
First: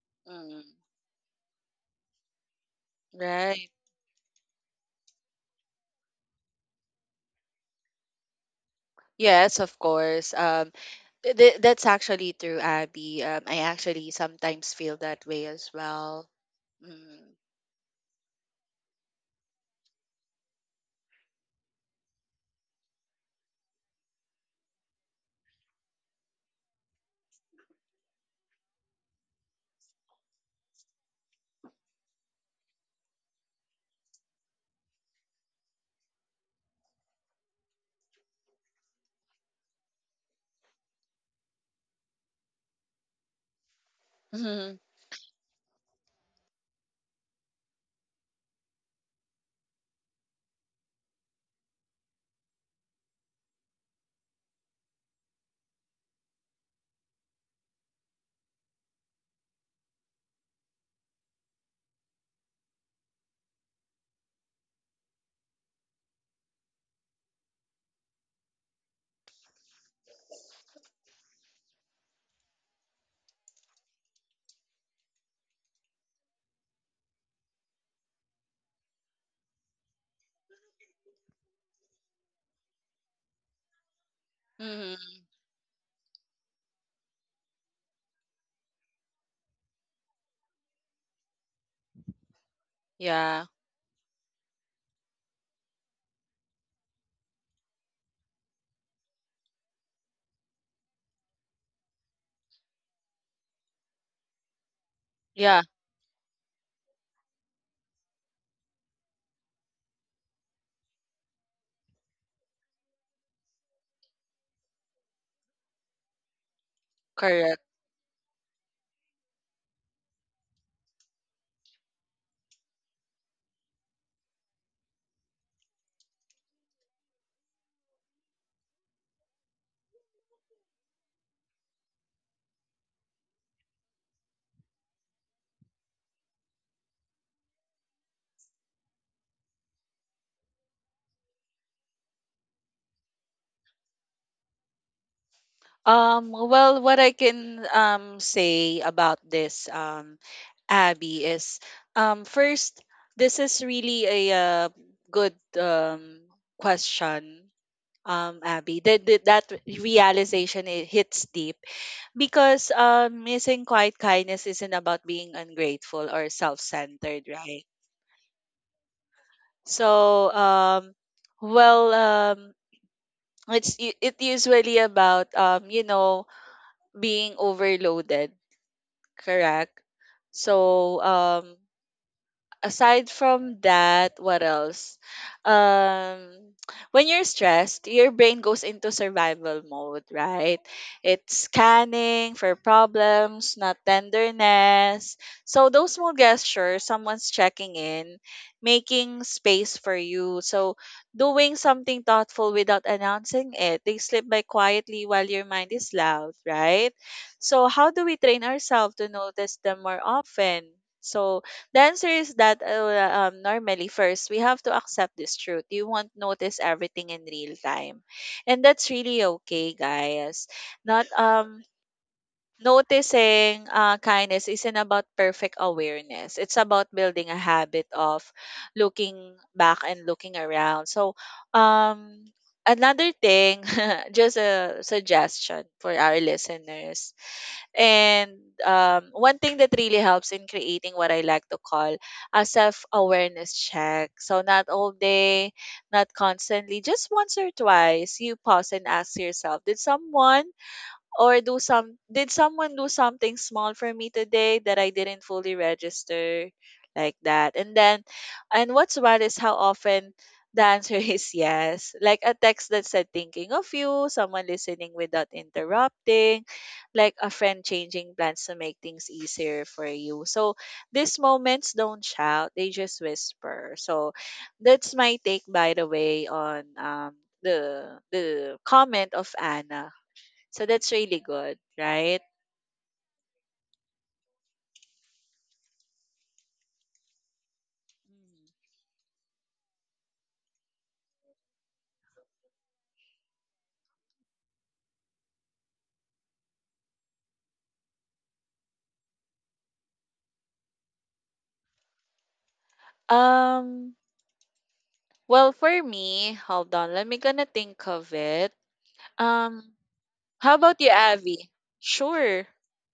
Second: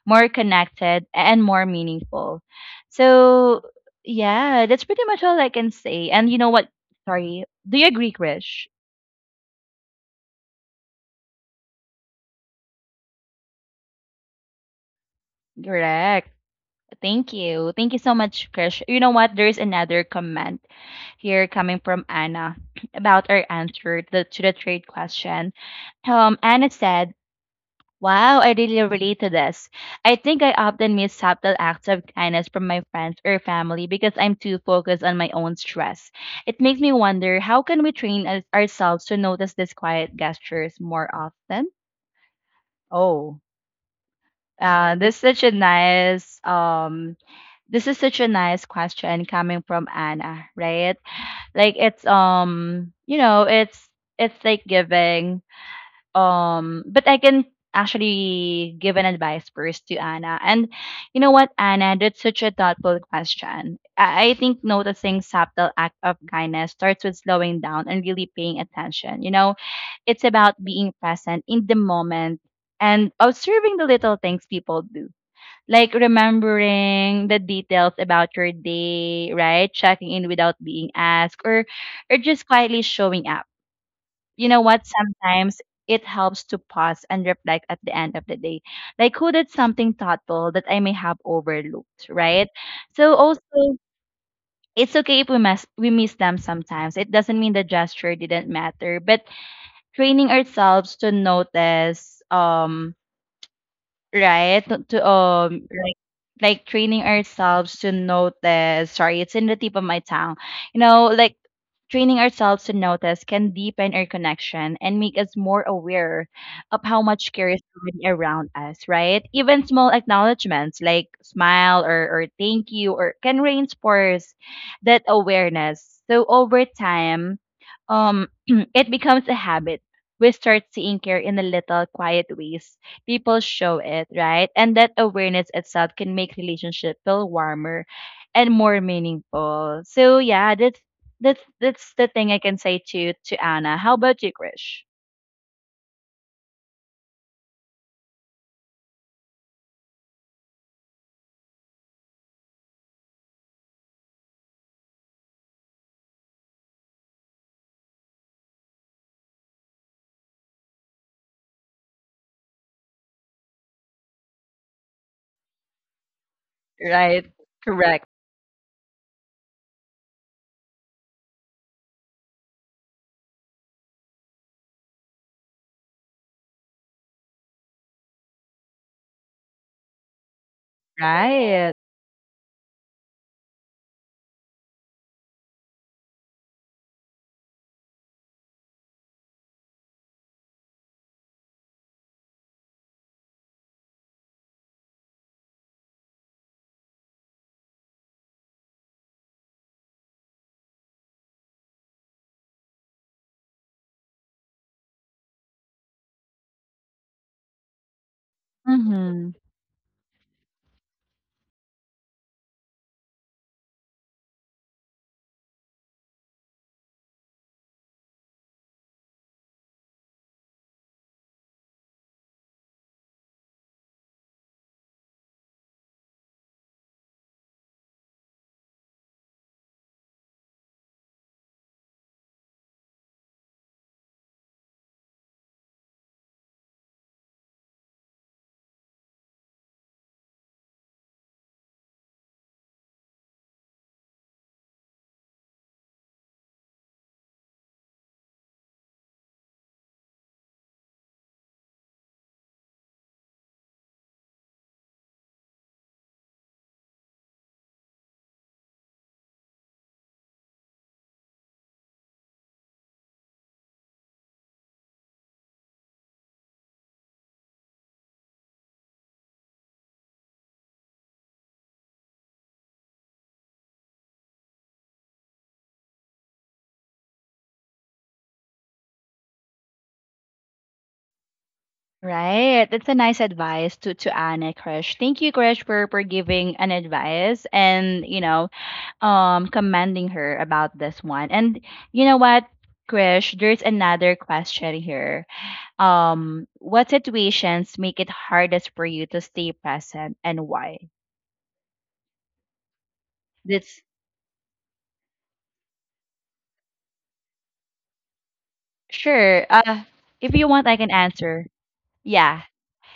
A: more
B: Mm.
A: connected, and more meaningful. So
B: Right.
A: yeah, that's pretty much all I can say. And you know what, sorry, do you agree, Krish?
B: Yes, of course. That's actually true, Abby. I actually sometimes feel that way as well.
A: Correct. Thank
B: Mm.
A: you, thank you so much, Krish. You know what, there's another comment here coming from Anna about our answer to the trade question. Anna said, "Wow, I really relate to this. I think I often miss subtle acts of kindness from my friends or family because I'm too focused on my own stress. It makes me wonder, how can we train ourselves to notice these quiet gestures more often?" Oh,
B: Mhm.
A: this is such a nice this is such a nice question coming from Anna, right? Like it's you know, it's like giving. But I can actually give an advice first to Anna. And you know what, Anna, that's such a thoughtful question. I think noticing subtle act of kindness starts with slowing down and really paying attention. You know, it's about being present in the moment and observing the little things people do. Like remembering the details about your day, right? Checking in without being asked, or just quietly showing up. You know what?
B: Mhm.
A: Sometimes it helps to pause and reflect at the end of the day. Like, who did something thoughtful that I may have overlooked, right? So also,
B: Yeah.
A: it's okay if we miss them sometimes. It doesn't mean the gesture didn't matter, but training ourselves to notice right? To,
B: Yeah,
A: like training ourselves to notice. Sorry, it's in the tip of my tongue. You know, like training ourselves to notice can deepen our connection and make us more aware of how much care is
B: correct.
A: already around us, right? Even small acknowledgments like smile or thank you or can reinforce that awareness. So over time, it becomes a habit. We start seeing care in the little quiet ways people show it, right? And that awareness itself can make relationship feel warmer and more meaningful. So yeah, that's that's the thing I can say to Anna. How about you, Krish?
B: Well, what I can say about this, Abby, is first, this is really a good question, Abby, that that realization, it hits deep. Because missing quiet kindness isn't about being ungrateful or
A: Right.
B: self-centered, right?
A: Correct.
B: So, well, it usually about, you know, being overloaded, correct? So,
A: Right.
B: aside from that, what else? Um, when you're stressed, your brain goes into survival mode, right? It's scanning for problems, not tenderness. So those small gestures, someone's checking in, making space for you. So doing something thoughtful without announcing it. They slip by quietly while your mind is loud, right? So how do we train ourselves to
A: Mm-hmm.
B: notice them more often? So the answer is that normally, first, we have to accept this truth. You won't notice everything in real time. And that's really okay, guys. Not noticing kindness isn't about perfect awareness, it's about building a habit of looking back and looking around. So, um, another thing, just a suggestion for our listeners. And one thing that really helps in creating what I like to call a self awareness check. So, not all day, not constantly, just once or twice, you pause and ask yourself, did someone, or do some did someone do something small for me today that I didn't fully register, like that? And then, and what's bad is how often the answer is yes. Like a text that said thinking of you, someone listening without interrupting, like a friend changing plans to make things easier for you. So these moments don't shout, they just whisper. So that's my take, by the way, on the comment of Anna. So that's really good, right?
A: Right. That's a nice advice to Anna, Krish. Thank you, Krish, for giving an advice and you know
B: Mhm.
A: commending her about this one. And you know what, Krish, there's another question here. What situations make it hardest for you to stay present and why? That's
B: Um, well, for me, hold on. Let me gonna think of it.
A: sure.
B: Um,
A: If you
B: how
A: want, I
B: about
A: can
B: you,
A: answer.
B: Avi?
A: Yeah,
B: Sure.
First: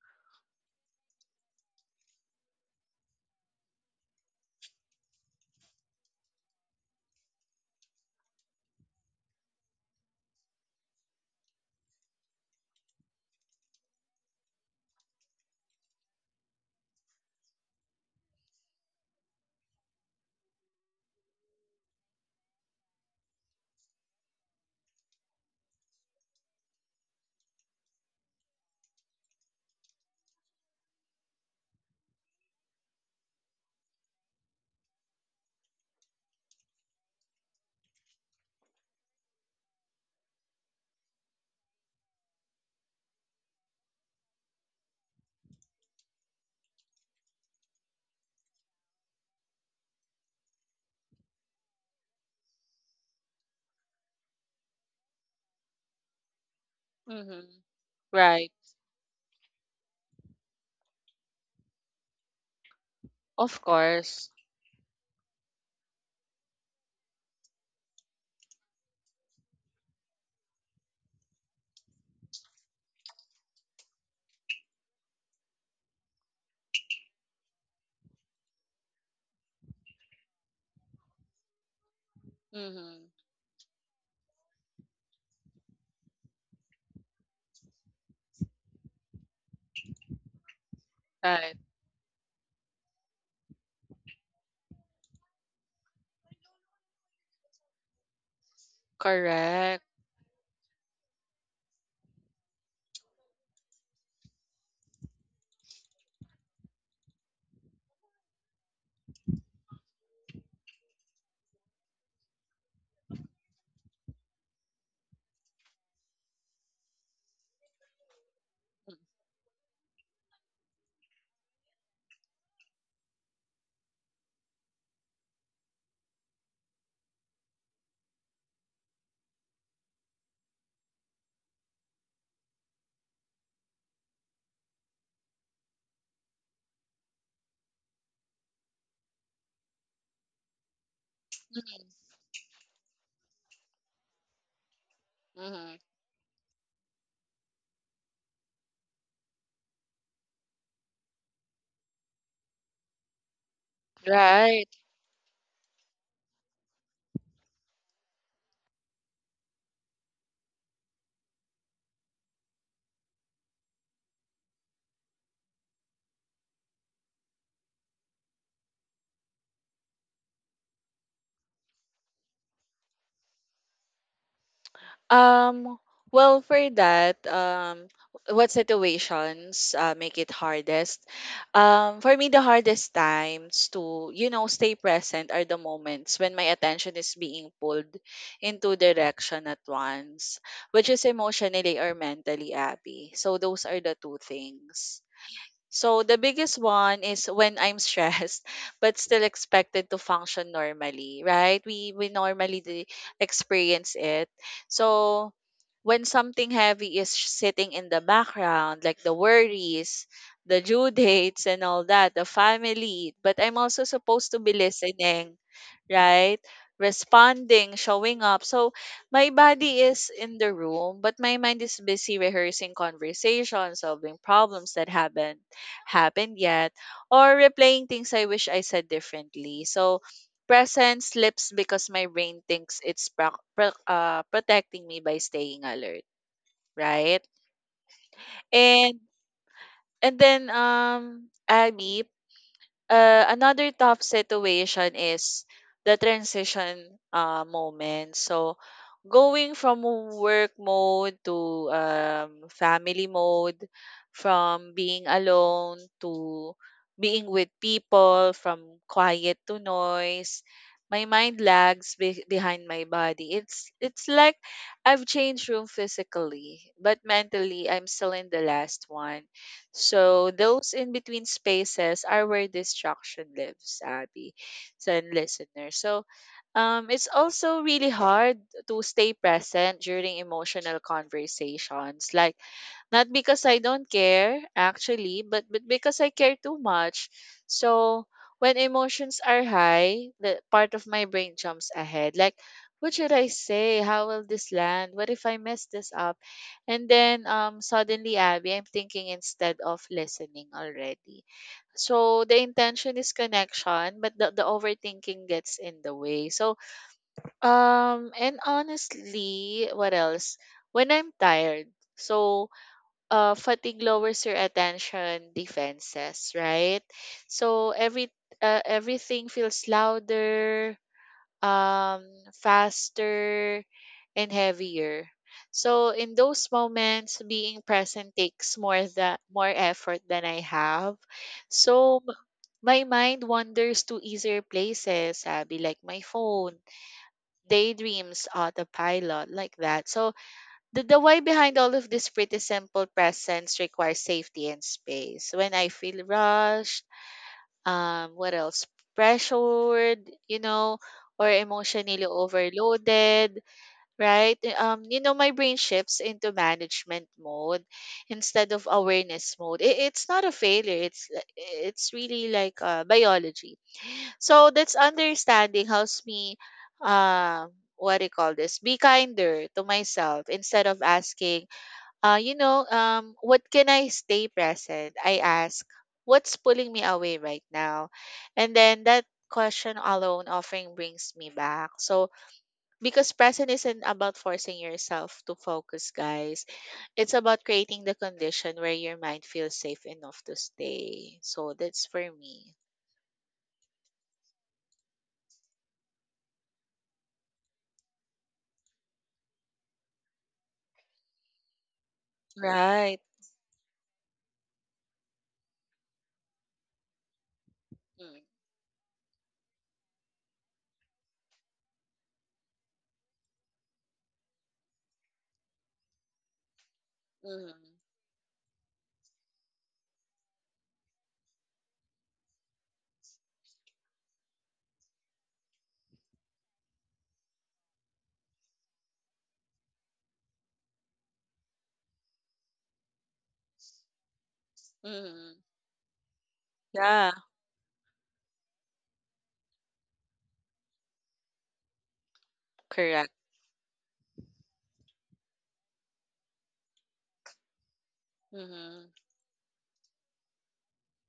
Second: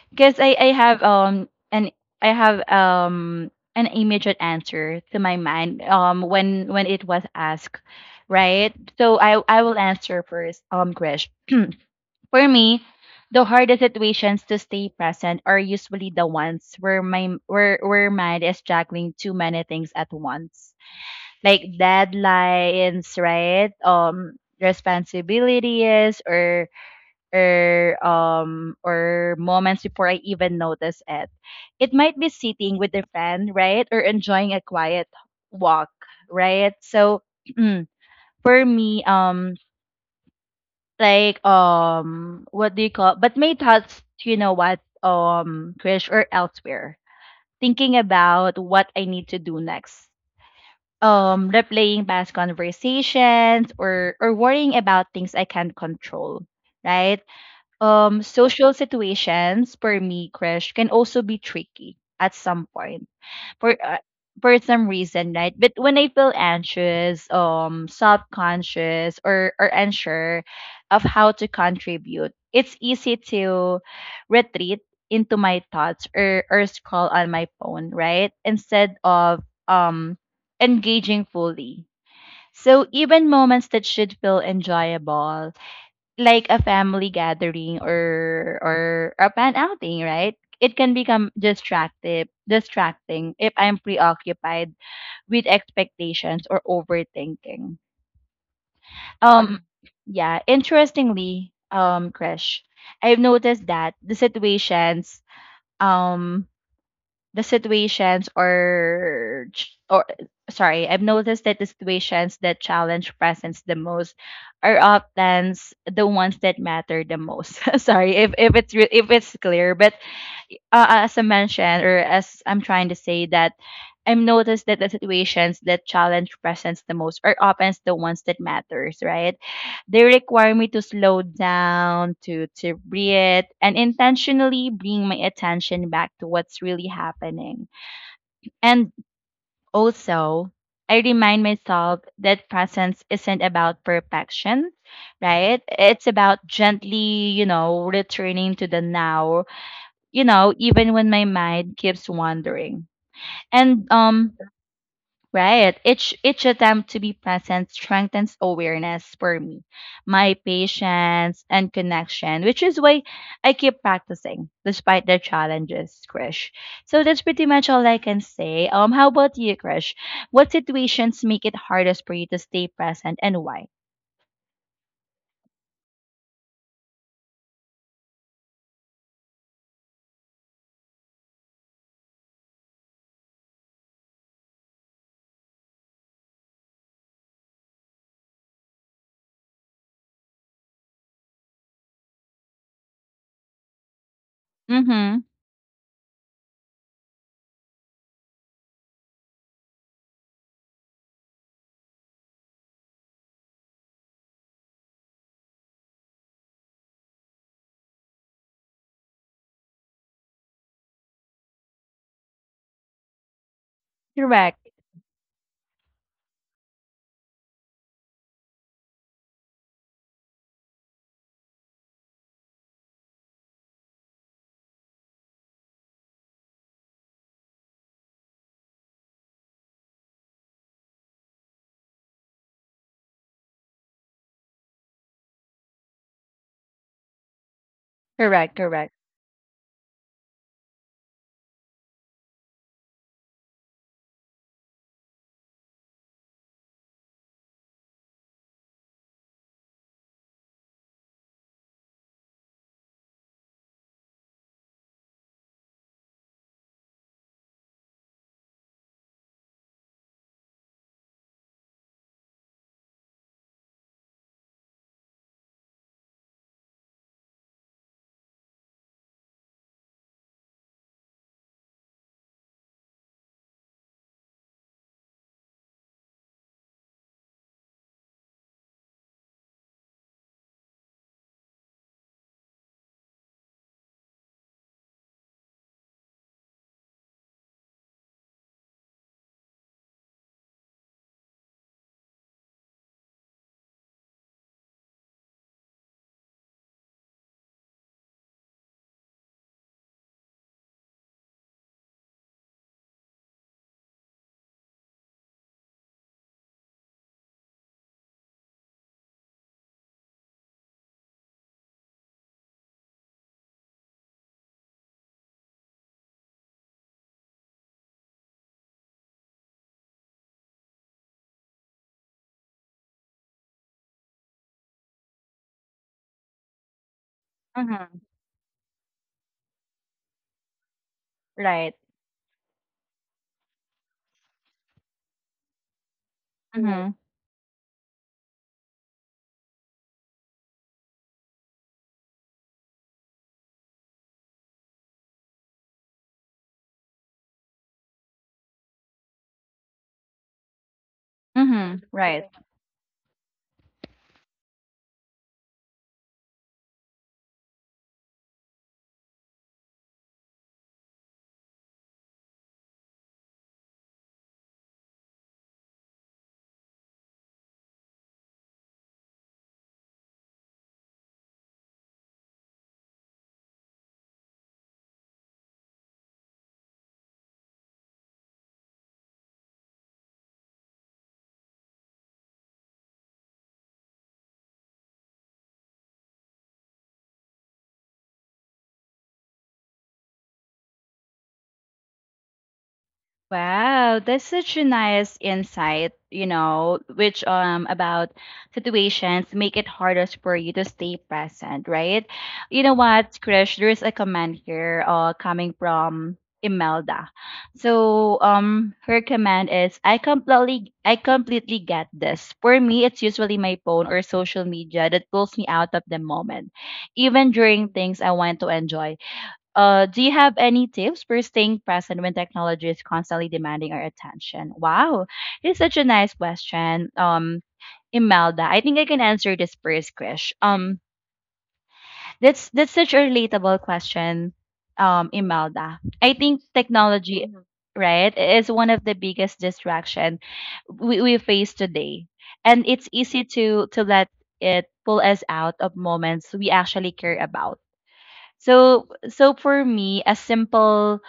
A: because I have an I have an immediate answer to my mind when it was asked, right? So I will answer first, Krish. For me, the hardest situations to stay present are usually the ones where my where mind is juggling too many things at once, like deadlines, right? Responsibilities or moments before I even notice it. It might be sitting with a friend, right? Or enjoying a quiet walk, right? So mm, for me, like what do you call but my thoughts, you know what, Krish or elsewhere. Thinking about what I need to do next, replaying past conversations or worrying about things I can't control, right?
B: Mhm. Right.
A: Social situations for me, crush, can also be tricky at some point
B: Of
A: for uh,
B: course.
A: for some reason, right? But when I feel anxious, subconscious, or unsure of how to contribute, it's easy to retreat into my thoughts or scroll on my phone, right, instead of um engaging fully. So
B: Mhm.
A: even moments that should feel enjoyable, like a family gathering or a pan outing, right? It can become
B: Right.
A: distracting if I'm preoccupied with expectations or overthinking. Um,
B: Correct.
A: yeah, interestingly, Krish, I've noticed that um the situations or ch- or sorry I've noticed that the situations that challenge presence the most are often the ones that matter the most. Sorry if if it's clear, but as I mentioned, or as I'm trying to say, that I've noticed that the situations that challenge presence the most are often the ones that matters, right? They require me to slow down, to breathe, and intentionally bring my attention back to what's really happening. And also, I remind myself that presence isn't about perfection, right?
B: Mhm.
A: It's about gently, you know, returning to the now, you know, even when my mind keeps wandering. And
B: Right.
A: Right. Each attempt to be present strengthens awareness for me, my patience and connection, which is why I keep practicing despite the challenges, Krish. So that's pretty much all I can say. How about you, Krish? What situations make it hardest for you to stay present and why?
B: Um, well, for that, what situations make it hardest? For me, the hardest times to, you know, stay present are the moments when my attention is being pulled in two direction at once, which is emotionally or mentally, Abby. So those are the two things.
A: Mm-hmm.
B: So the biggest one is when I'm stressed but still expected to function normally, right? We normally experience it. So when something heavy is sitting in the background, like the worries, the due dates and all that, the family, but I'm also supposed to be
A: Correct.
B: listening, right? Responding, showing up. So my body is in the room, but my mind is busy rehearsing conversations, solving problems that happened yet, or replaying things I wish I said differently. So present slips because my brain thinks it's protecting me by staying alert, right?
A: Correct. Correct.
B: And and then Abby, another tough situation is the transition moment. So going from work mode to family mode, from being alone to being with people, from quiet to noise. My mind lags behind my body. It's like I've changed room physically, but mentally I'm still in the last one. So those in between spaces are where distraction lives, Abby, and listeners. It's also really hard to stay present during emotional conversations. Like, not because I don't care, actually, but, because I care too much. So, when emotions are high, the part of my brain jumps ahead. Like, what should I say? How will this land? What if I mess this up? Suddenly, Abby, I'm thinking instead of listening already. So, the intention is connection, but the overthinking gets in the way. And honestly, what else? When I'm tired, so fatigue lowers your attention defenses, right? So every everything feels louder, um, faster, and heavier. So in those moments, being
A: Mm-hmm.
B: present takes more effort than I have.
A: Right. Right.
B: So m- my mind wanders to easier places, sabi, like my phone,
A: Mm-hmm.
B: daydreams, autopilot like that. So the why behind all of this pretty simple presence requires safety and space. When I feel rushed, what else? pressured, or
A: Mm-hmm.
B: emotionally
A: Right. Yeah.
B: overloaded, right? My brain shifts into management mode instead of awareness mode. It's not a failure. It's really like biology, so that's understanding helps me, what do you call this? be kinder to myself. Instead of asking, what can I stay present? I ask, what's pulling me away right now? And then that question alone often brings me back. So because present isn't about forcing yourself to focus, guys. It's about creating the condition where your mind feels safe enough to stay. So that's for me.
A: Wow, that's such a nice insight, you know, which about situations make it hardest for you to stay present, right? You know
B: Right.
A: what, Krish, there's a comment here coming from Imelda. So her comment is, I completely get this. For me, it's usually my phone or social media that pulls me out of the moment, even during
B: Mm-hmm.
A: things I want to enjoy. Do you have any tips for staying present when technology is constantly demanding our attention? Wow, it's such a nice question. Imelda, I think I can answer this first, Krish. That's such a relatable question,
B: Mhm.
A: Imelda. I think
B: Yeah,
A: technology, mhm, right, is one of the biggest distraction we face today, and it's
B: correct.
A: easy to let it pull us out of moments we actually care about. so
B: Mhm.
A: so for me, a simple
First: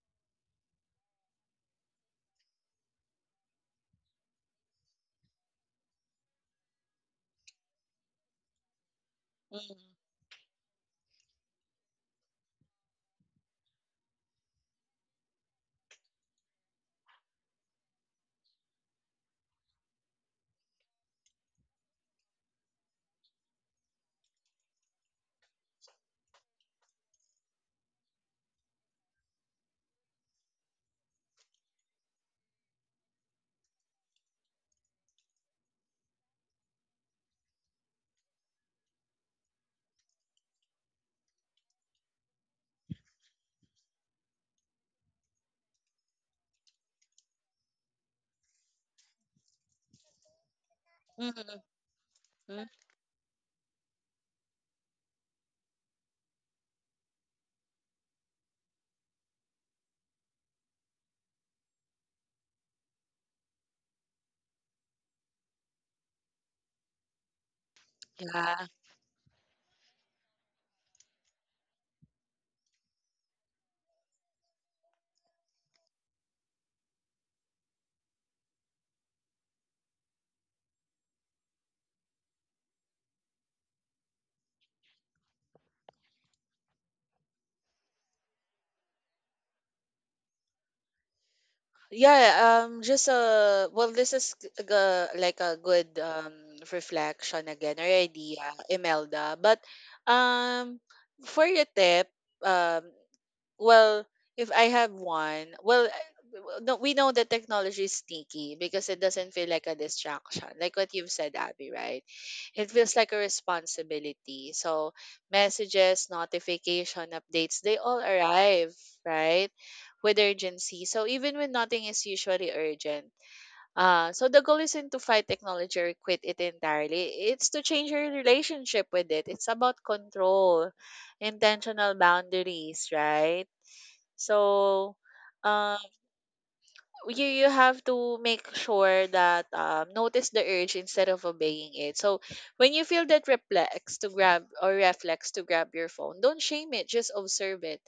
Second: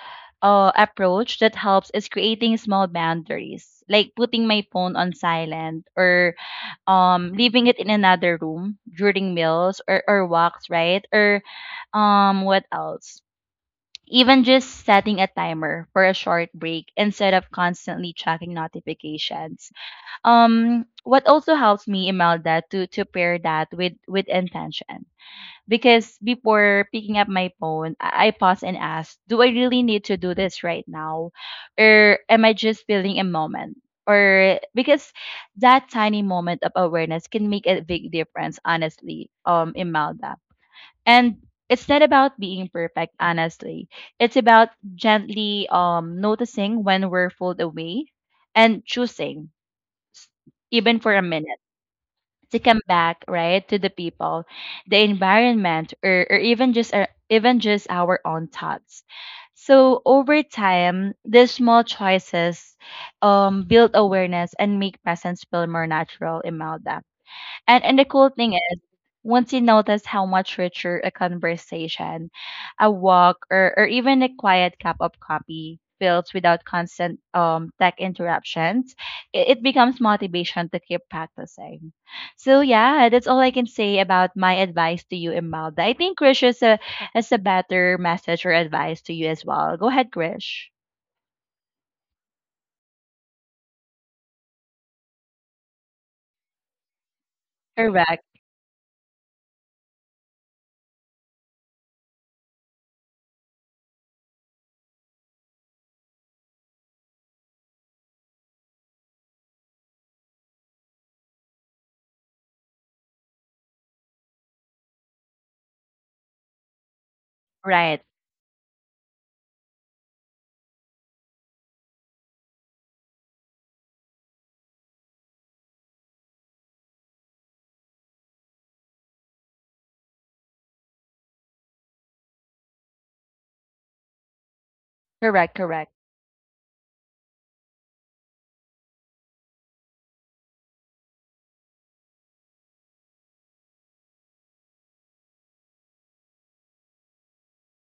A: approach that helps is creating small boundaries, like putting my phone on silent or leaving it in another room during meals
B: Mhm.
A: or walks, right? Or what else? Even just setting a timer for a short break instead of constantly checking notifications. What also helps me, Imelda, to pair that with intention, because before picking up my phone, I pause and ask, do I really need to do this right now? Or am I just feeling a moment? Or because that tiny moment of awareness can make a big difference, honestly, Imelda. And it's not about being perfect, honestly. It's about gently noticing when we're pulled away and choosing, s- even for a
B: Mhm.
A: minute, to
B: Mhm.
A: come back, right, to the people, the environment, or even just our own thoughts. So over time these small choices build awareness and make presence feel more natural, Imelda. And the cool thing
B: Yeah.
A: is, once you notice how much richer a conversation, a walk, or even a quiet cup of coffee feels without constant tech interruptions, it becomes motivation to keep practicing. So yeah, that's all I can say about my advice to you, Imelda. I think Krish is a better message or advice to you as well. Go ahead, Krish.
B: Yeah, just well this is like a good reflection again or
A: Correct.
B: idea, Imelda. But um for your tip, um Well, if I have one, well, I- w- no, we know that technology is sneaky because it doesn't feel like a distraction, like what you've said, Abby, right? It feels like a responsibility. So messages, notification, updates, they all
A: Right.
B: arrive, right? With urgency. So even when nothing is usually urgent. So the goal isn't to fight technology or quit it entirely. It's to change your relationship with it. It's about control, intentional boundaries, right? So,
A: Correct.
B: um,
A: Correct.
B: you have to make sure that notice the urge instead of obeying it. So, when you feel that reflex to grab or reflex to grab your phone, don't shame it. Just observe it.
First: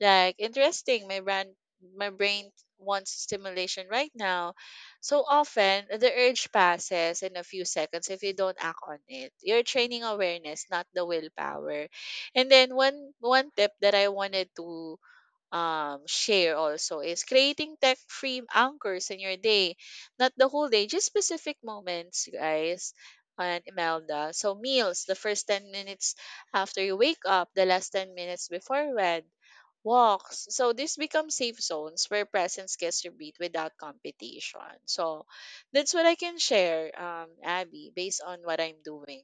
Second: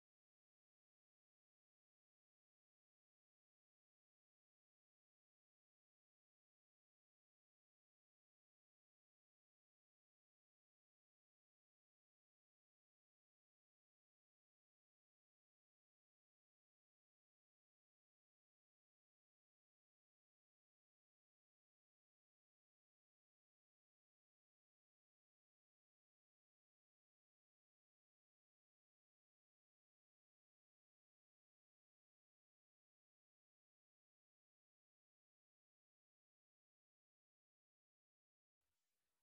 B: Like interesting, my brand, my brain wants stimulation right now. So often the urge passes in a few seconds if you don't act on it. You're training awareness, not the willpower. And then one tip that I wanted to share also is creating tech free anchors in your day. Not the whole day, just specific moments, guys. And Imelda. So, meals, the first 10 minutes after you wake up, the last 10 minutes before bed, walks. So, this becomes safe zones where presence gets to beat without competition. So, that's what I can share, Abby, based on what I'm doing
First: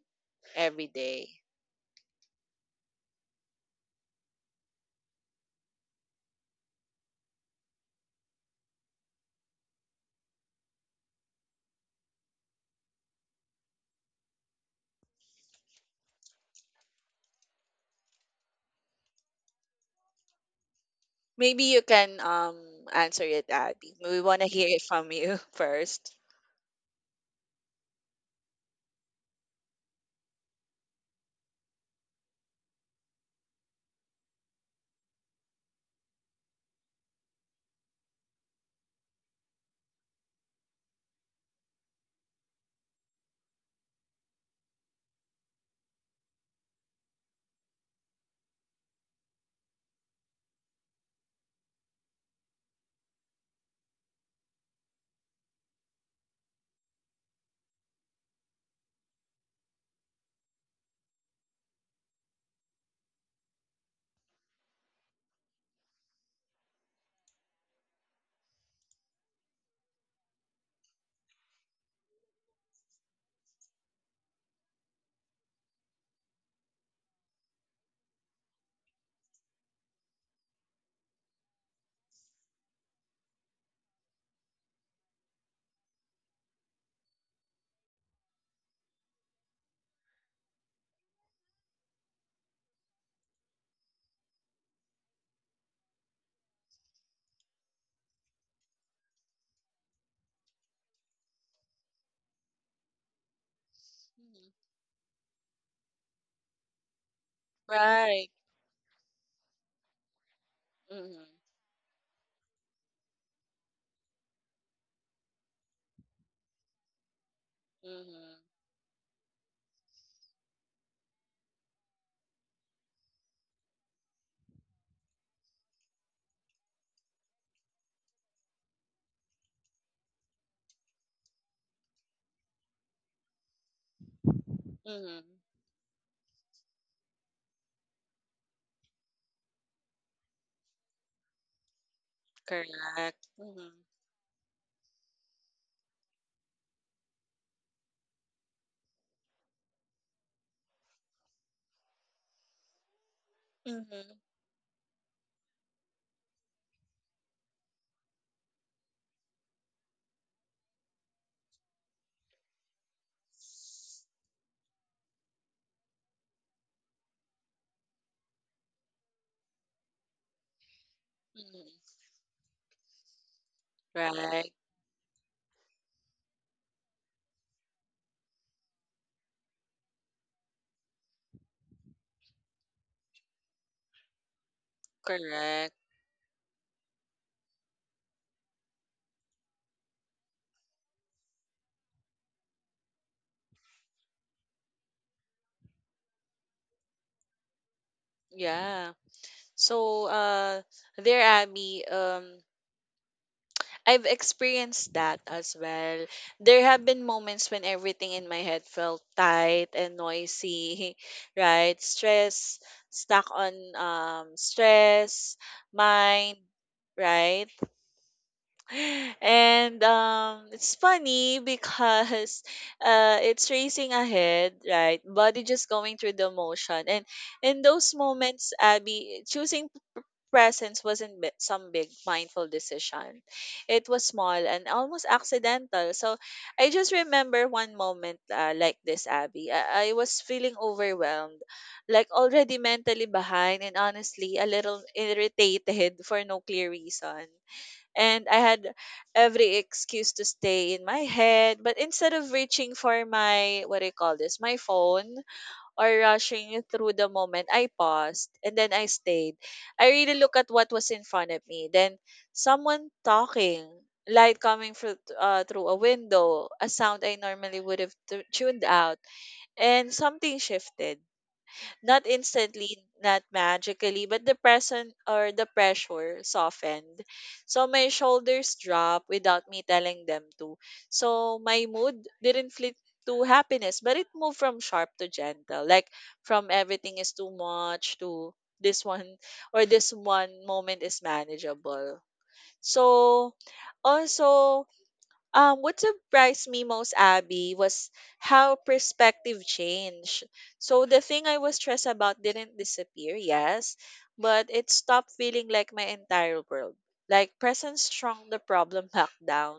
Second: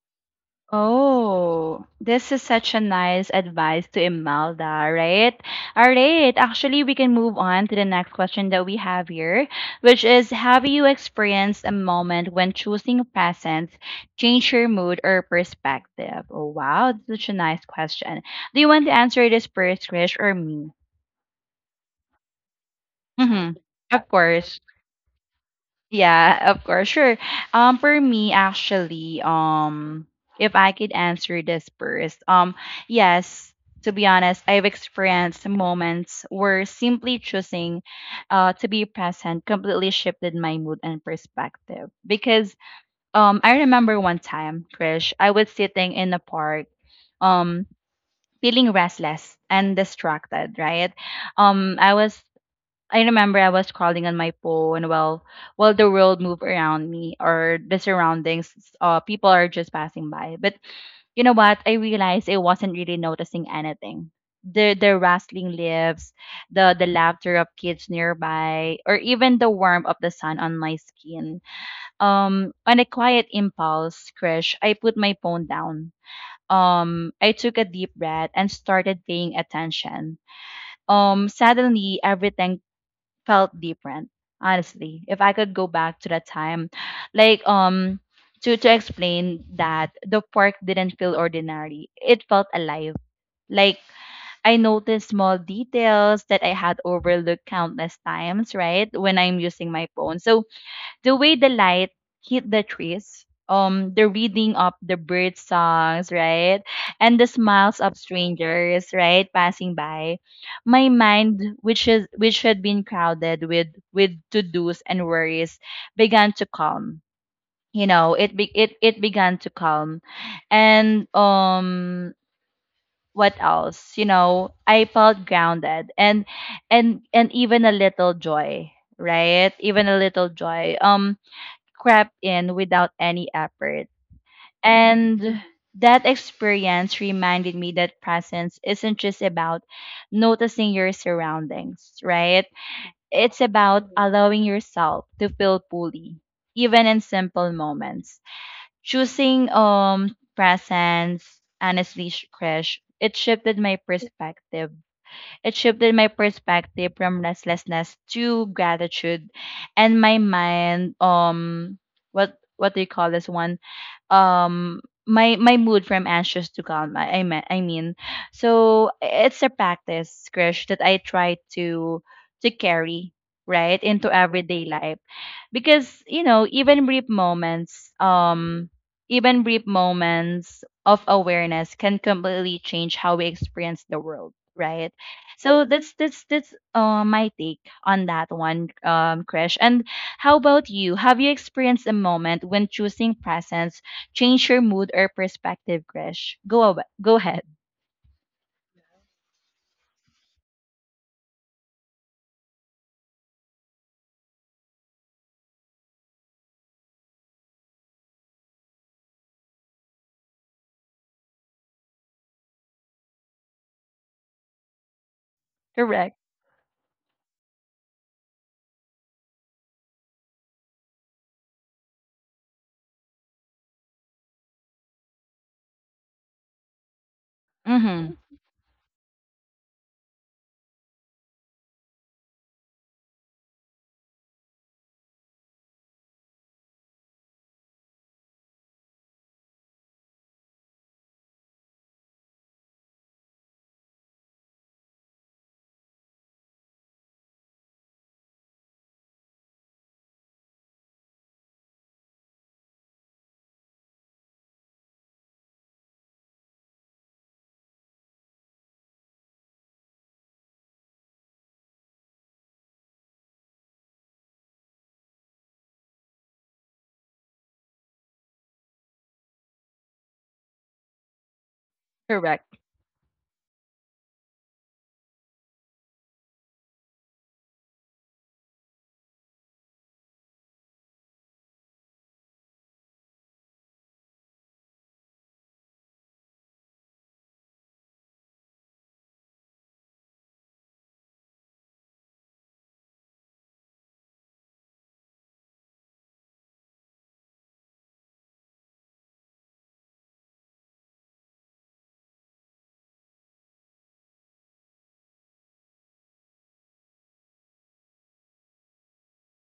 B: every day.
A: Oh, this is such a nice advice to Imelda, right? All right. Actually, we can move on to the next question that we have here, which is, have you experienced a moment when choosing presents changed your mood or perspective? Oh, wow. That's such a nice question. Do you want to answer this first, Krish, or me?
B: Maybe you can answer it,
A: Mm-hmm.
B: Abby.
A: Of
B: We want to
A: course.
B: hear it from you first.
A: Yeah, of course, sure. For me, actually, if I could answer this first, yes, to be honest, I've experienced moments where simply choosing, to be present completely shifted my mood and perspective. Because, I remember one time, Krish, I was sitting in a park, um, feeling restless and distracted, right? Um, I was I remember I was scrolling on my phone while the world moved around me, or the surroundings. People are just passing by. But you know what? I realized I wasn't really noticing anything. The rustling leaves, the laughter of kids nearby, or even the warmth of the sun on my skin. On a quiet impulse, crash, I put my phone down. I took a deep breath and started paying attention. Suddenly everything felt different. Honestly, if I could go back to that time, like um to explain that the park didn't feel ordinary, it felt alive. Like, I noticed small details that I had overlooked countless times, right, when I'm using my phone. So the way the light hit the trees, the
B: Mhm.
A: reading of the bird songs, right? And the smiles of
B: Right.
A: strangers, right, passing by. My
B: Mm-hmm.
A: mind, which is which had been crowded with to-dos and worries, began to calm. You know,
B: Mm-hmm.
A: it began to calm. And what else? You know, I felt grounded and and even a little joy, right? Even a little joy. Crept in without any effort.
B: Mm-hmm.
A: And that experience reminded me that presence isn't just about noticing your surroundings, right?
B: Correct.
A: It's
B: Mm-hmm.
A: about, mhm, allowing yourself to feel fully, even in simple moments. Choosing presence, honestly, Krish,
B: Mm-hmm.
A: it shifted my perspective from restlessness to gratitude, and my mind, what do you call this one? Um my mood from anxious to calm. I mean. So it's a practice, Krish, that I try
B: Mm-hmm.
A: to carry, right, into
B: Right.
A: everyday life, because you know, even brief moments, even brief moments of awareness can completely change how we experience the world, right? So
B: Correct.
A: that's my take on that one, Krish. And how about you? Have you experienced a moment when choosing presence changed your mood or perspective, Krish? Go ahead.
B: Yeah. So, uh, there, Abby. I've experienced that as well. There have been moments when everything in my head felt tight and noisy, right? Stress, stuck on stress,
A: Correct.
B: mind, right? And it's funny because it's racing ahead, right? Body just going through the motion. And in those
A: Mm-hmm.
B: moments, Abby, choosing presence wasn't some big mindful decision. It was small and almost accidental. So I just remember one moment like this, Abby. I was feeling overwhelmed, like already mentally behind and honestly a little irritated for no clear reason. And I had every excuse to stay in my head, but instead of reaching for my, what do you call this, my phone, or rushing through the moment, I paused and then I stayed. I really look at what was in front of me. Then someone talking, light coming through, through a window, a sound I normally would have tuned out, and something shifted. Not
A: Correct.
B: instantly, not magically, but the present or the pressure softened. So my shoulders dropped without me telling them to. So my mood didn't flip to happiness, but it moved from sharp to gentle. Like from everything is too much to this one or this one moment is manageable. So also what surprised me most, Abby, was how perspective changed. So the thing I was stressed about didn't disappear, yes, but it stopped feeling like my entire world. Like presence shrunk the problem back down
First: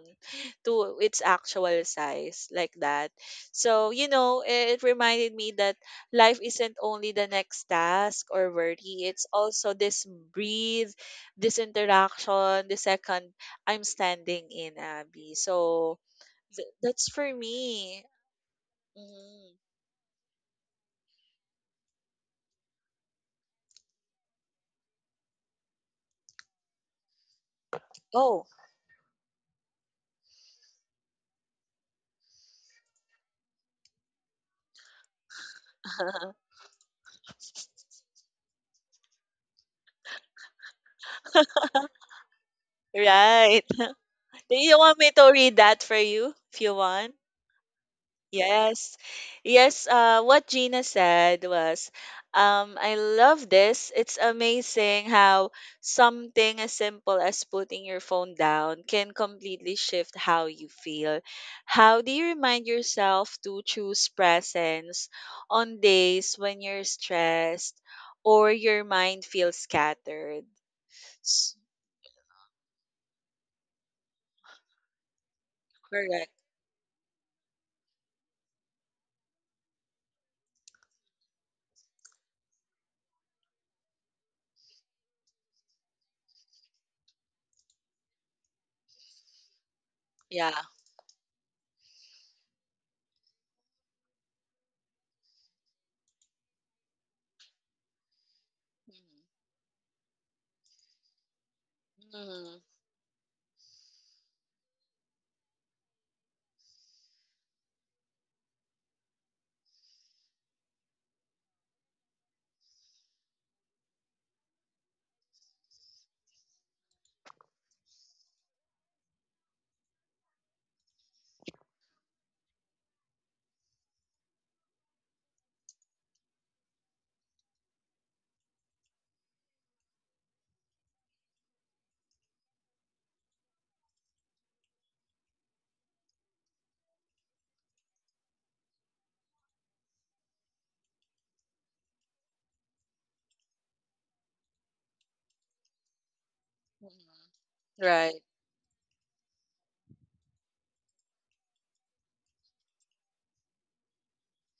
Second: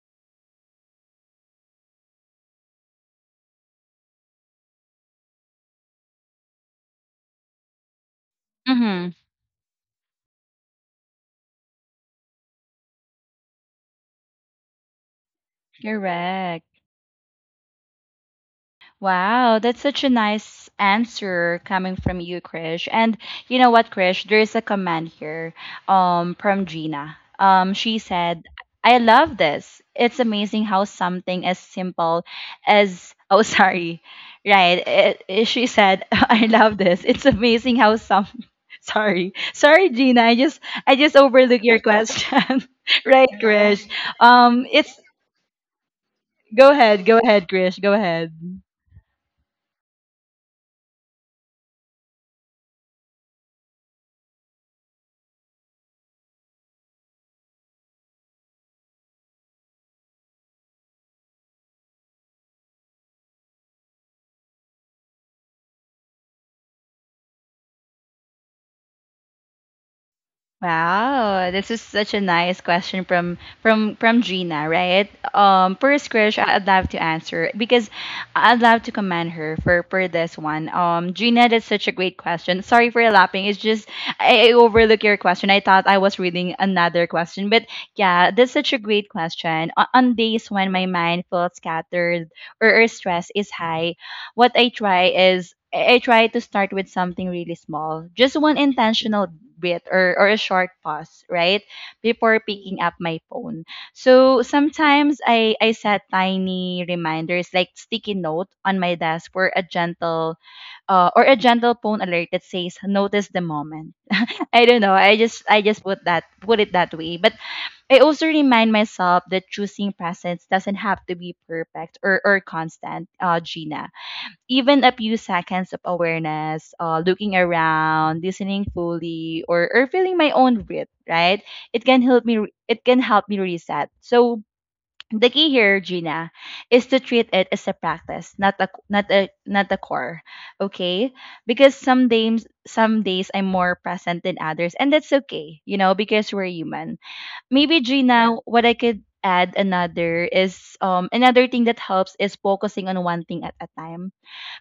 B: to its actual size, like that. So, you know, it reminded me that life isn't only the next task or worry,
A: Mm-hmm.
B: it's also this breathe, this interaction, the second I'm standing in, Abby. So
A: Correct.
B: that's for me. Mhm.
A: Wow, that's such a nice answer coming from you, Krish. And you know what, Krish? There is a comment here from Gina. She said,
B: Oh,
A: I love this. It's amazing how something as simple as, oh, sorry, right. She said, I love this. It's amazing how some, sorry, sorry, Gina. I just overlooked your question. Right,
B: right.
A: Krish?
B: Do
A: Um,
B: you
A: it's,
B: want me to read that for you if
A: Go
B: you
A: ahead,
B: want?
A: go ahead, Krish, go ahead.
B: Yes. Yes, what Gina said was, I love this. It's amazing how something as simple as putting your phone down can completely shift how you feel. How do you remind yourself to choose presence on days when you're stressed or your mind feels scattered?
A: Wow,
B: S-
A: this is such a nice question from Gina, right? First
B: Correct.
A: question I'd love to answer because I'd love to commend her for this one. Gina, that's such a great question. Sorry for laughing. It's just I overlooked your question. I thought I was reading another question, but yeah, that's such a great question. On days
B: Yeah.
A: when my mind feels scattered or stress is high, what I try is I try to start with something really small, just one
B: Mhm.
A: intentional bit or a short pause, right? Before
B: Mhm.
A: picking up my phone. So sometimes I set tiny reminders like sticky note on my desk for a gentle or a gentle phone alert that says notice the moment. I don't know. I just put it that way. But I also remind myself that choosing presence doesn't have to be perfect or constant, Gina. Even a few seconds of awareness, looking around, listening fully, or feeling my own breath, right? It can help me reset. So the key here, Gina, is to treat it as a practice, not a core, okay? Because some days I'm more present than others, and that's okay, you know, because we're human.
B: Mhm.
A: Maybe,
B: Right.
A: Gina, what I could add another is another thing that helps is focusing on one thing at a time,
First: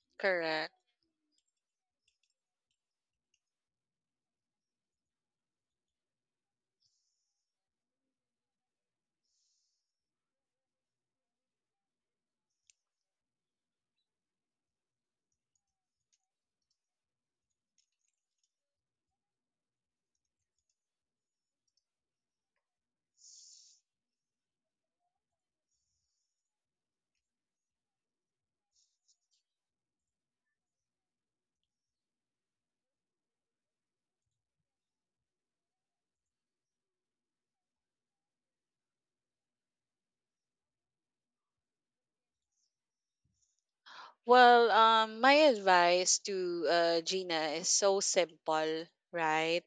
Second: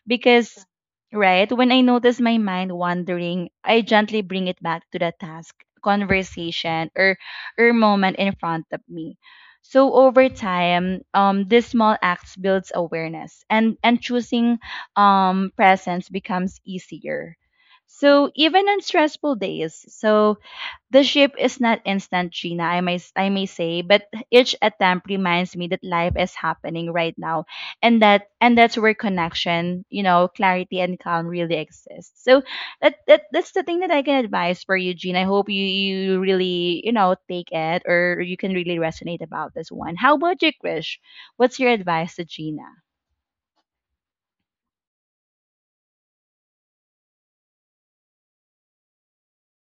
A: because,
B: Correct.
A: right, when I notice my mind wandering, I gently bring it back to the task, conversation, or moment in front of me. So over time, this small acts builds awareness, and choosing presence becomes easier. So even on stressful days, so the ship is not instant, Gina, I may say, but each attempt reminds me that life is happening right now, and that's where connection, you know, clarity and calm really exists. So that's the thing that I can advise for you, Gina. I hope you, really, you know, take it or you can really resonate about this one. How about you, Krish? What's your advice to Gina?
B: My advice to Gina is so simple, right?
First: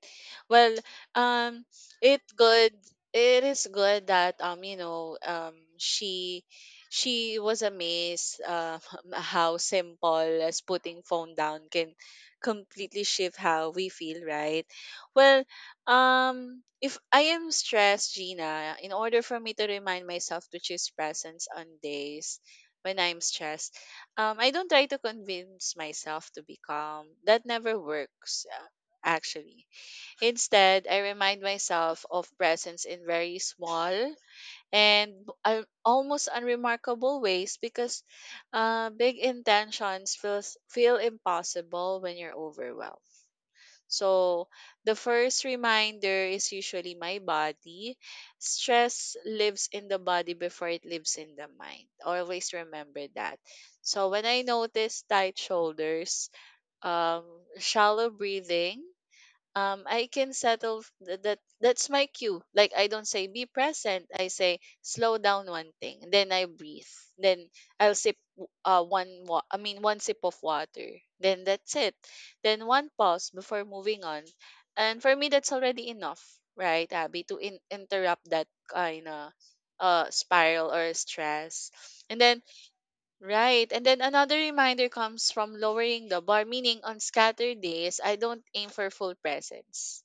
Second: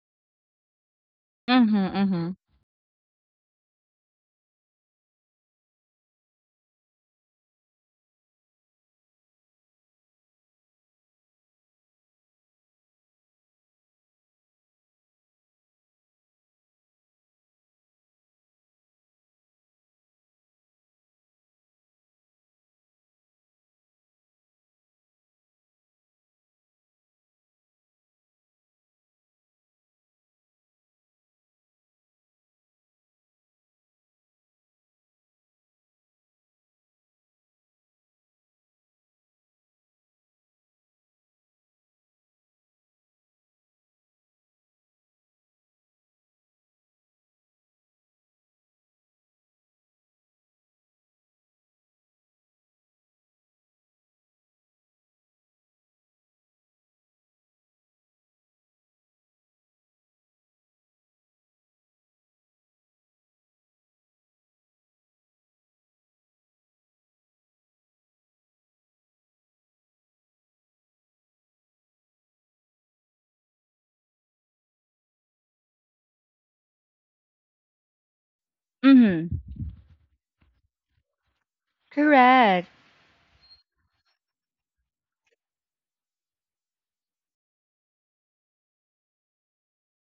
B: Well, um,
A: Mm-hmm,
B: it
A: mm-hmm.
B: good. It is good that she was amazed how simple as putting phone down can completely shift how we feel, right? Well, if I am stressed, Gina, in order for me to remind myself to choose presence on days when I'm stressed I don't try to convince myself to be calm. That never works, actually. Instead, I remind myself of presence in very small and almost unremarkable ways because big intentions feel impossible when you're overwhelmed. So, the first reminder is usually my body. Stress lives in the body before it lives in the mind. Always remember that. So, when I notice tight shoulders, um, shallow breathing, I can settle that that's my cue. Like I don't say be present, I say slow down one thing, then I breathe. Then I'll sip w- one wa- I mean one sip of water. Then that's it. Then one pause before moving on. And for me that's already enough, right? Abby, to interrupt that kind
A: Mm-hmm.
B: of spiral or stress. And then
A: Correct.
B: right. And then another reminder comes from lowering the bar, meaning on scattered days, I don't aim for full presence.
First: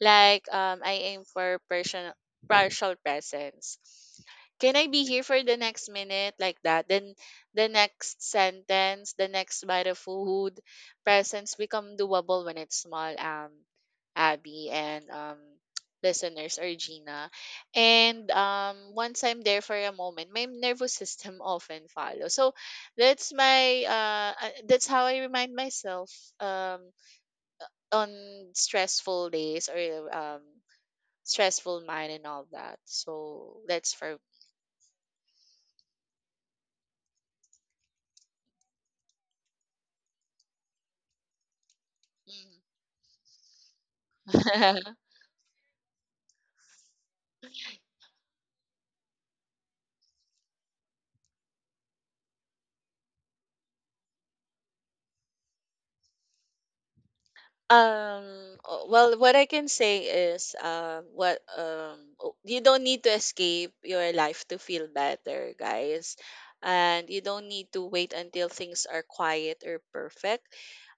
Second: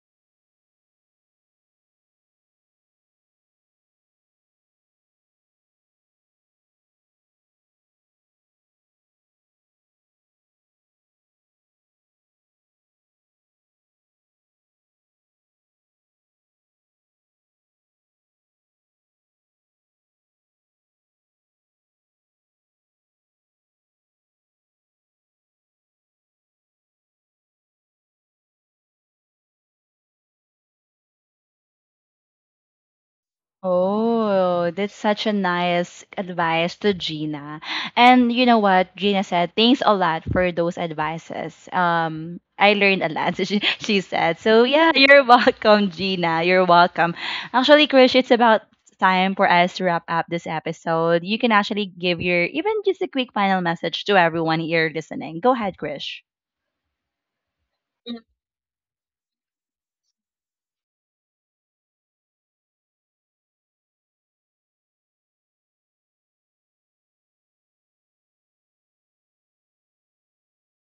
B: Like I aim for partial, partial presence. Can I be here for the next minute like that? Then the next sentence, the next bite of food, presence become doable when it's small, Abby and listeners or Gina. And once I'm there for a moment, my nervous system often follows. So that's my that's how I remind myself um on stressful days or stressful mind and all that. So that's for
A: Oh, that's such a nice advice to Gina. And you know what? Gina said, thanks a lot for those advices. I learned a lot, she said. So
B: mhm.
A: yeah, you're welcome, Gina. You're welcome. Actually, Krish, it's about time for us to wrap up this episode. You can actually give your even just a quick final message to everyone here listening. Go ahead, Krish.
B: What I can say is, what you don't need to escape your life to feel better, guys, and you don't need to wait until things are quiet or perfect.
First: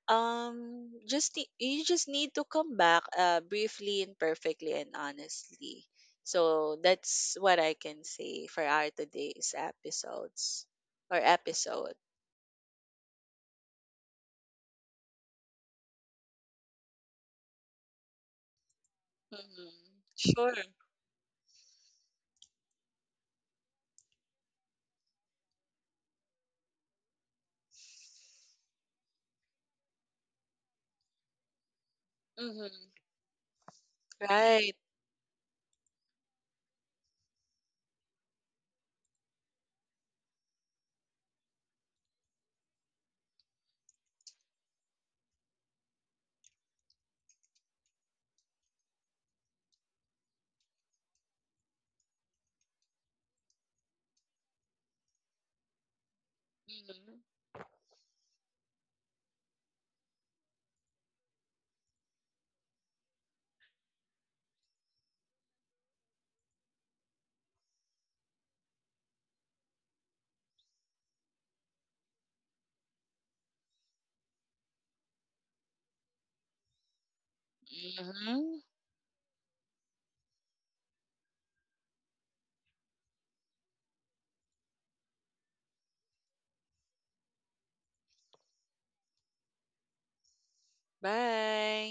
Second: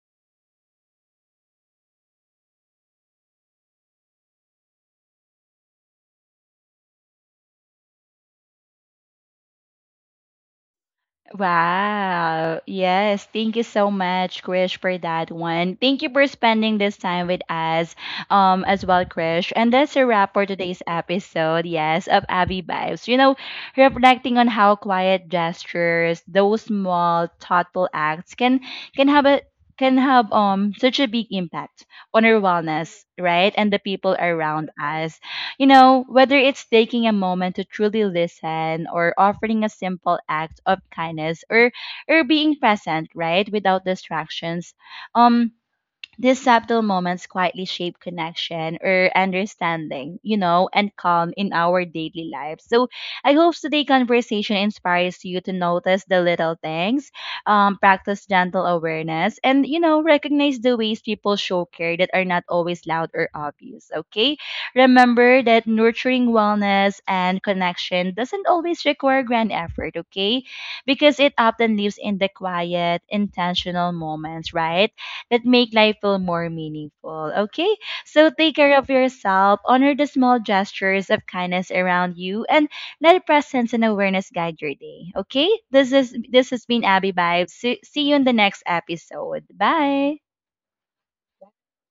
B: You just need to come back, briefly and perfectly and honestly. So that's what I can say for our today's episodes or episode.
A: Wow. Yes. Thank you so much, Krish, for that one. Thank you for spending this time with us, as well, Krish. And that's
B: Hmm.
A: a wrap for
B: Sure.
A: today's episode, yes, of Abby Vibes. You know, reflecting on how quiet gestures, those small, thoughtful acts, can have a can have such a big impact on our
B: Hmm.
A: wellness, right? And the people around
B: Right.
A: us. You know, whether it's taking a moment to truly listen, or offering a simple act of kindness, or being present, right, without distractions. Um these subtle moments quietly shape connection or understanding, you know, and calm in our daily lives. So I hope today's conversation inspires you to notice the little things,
B: Mm-hmm.
A: practice gentle awareness, and, you know, recognize the ways people show care that are not always loud or obvious, okay? Remember that nurturing wellness and connection doesn't always require grand effort, okay? Because it often lives in the quiet, intentional moments, right, that make life feel more meaningful. Okay? So take
B: Mhm.
A: care of yourself, honor the small gestures of kindness around you, and let presence and awareness guide your day. Okay? This has been Abby Vibes. See you in the next episode. Bye.
B: Bye.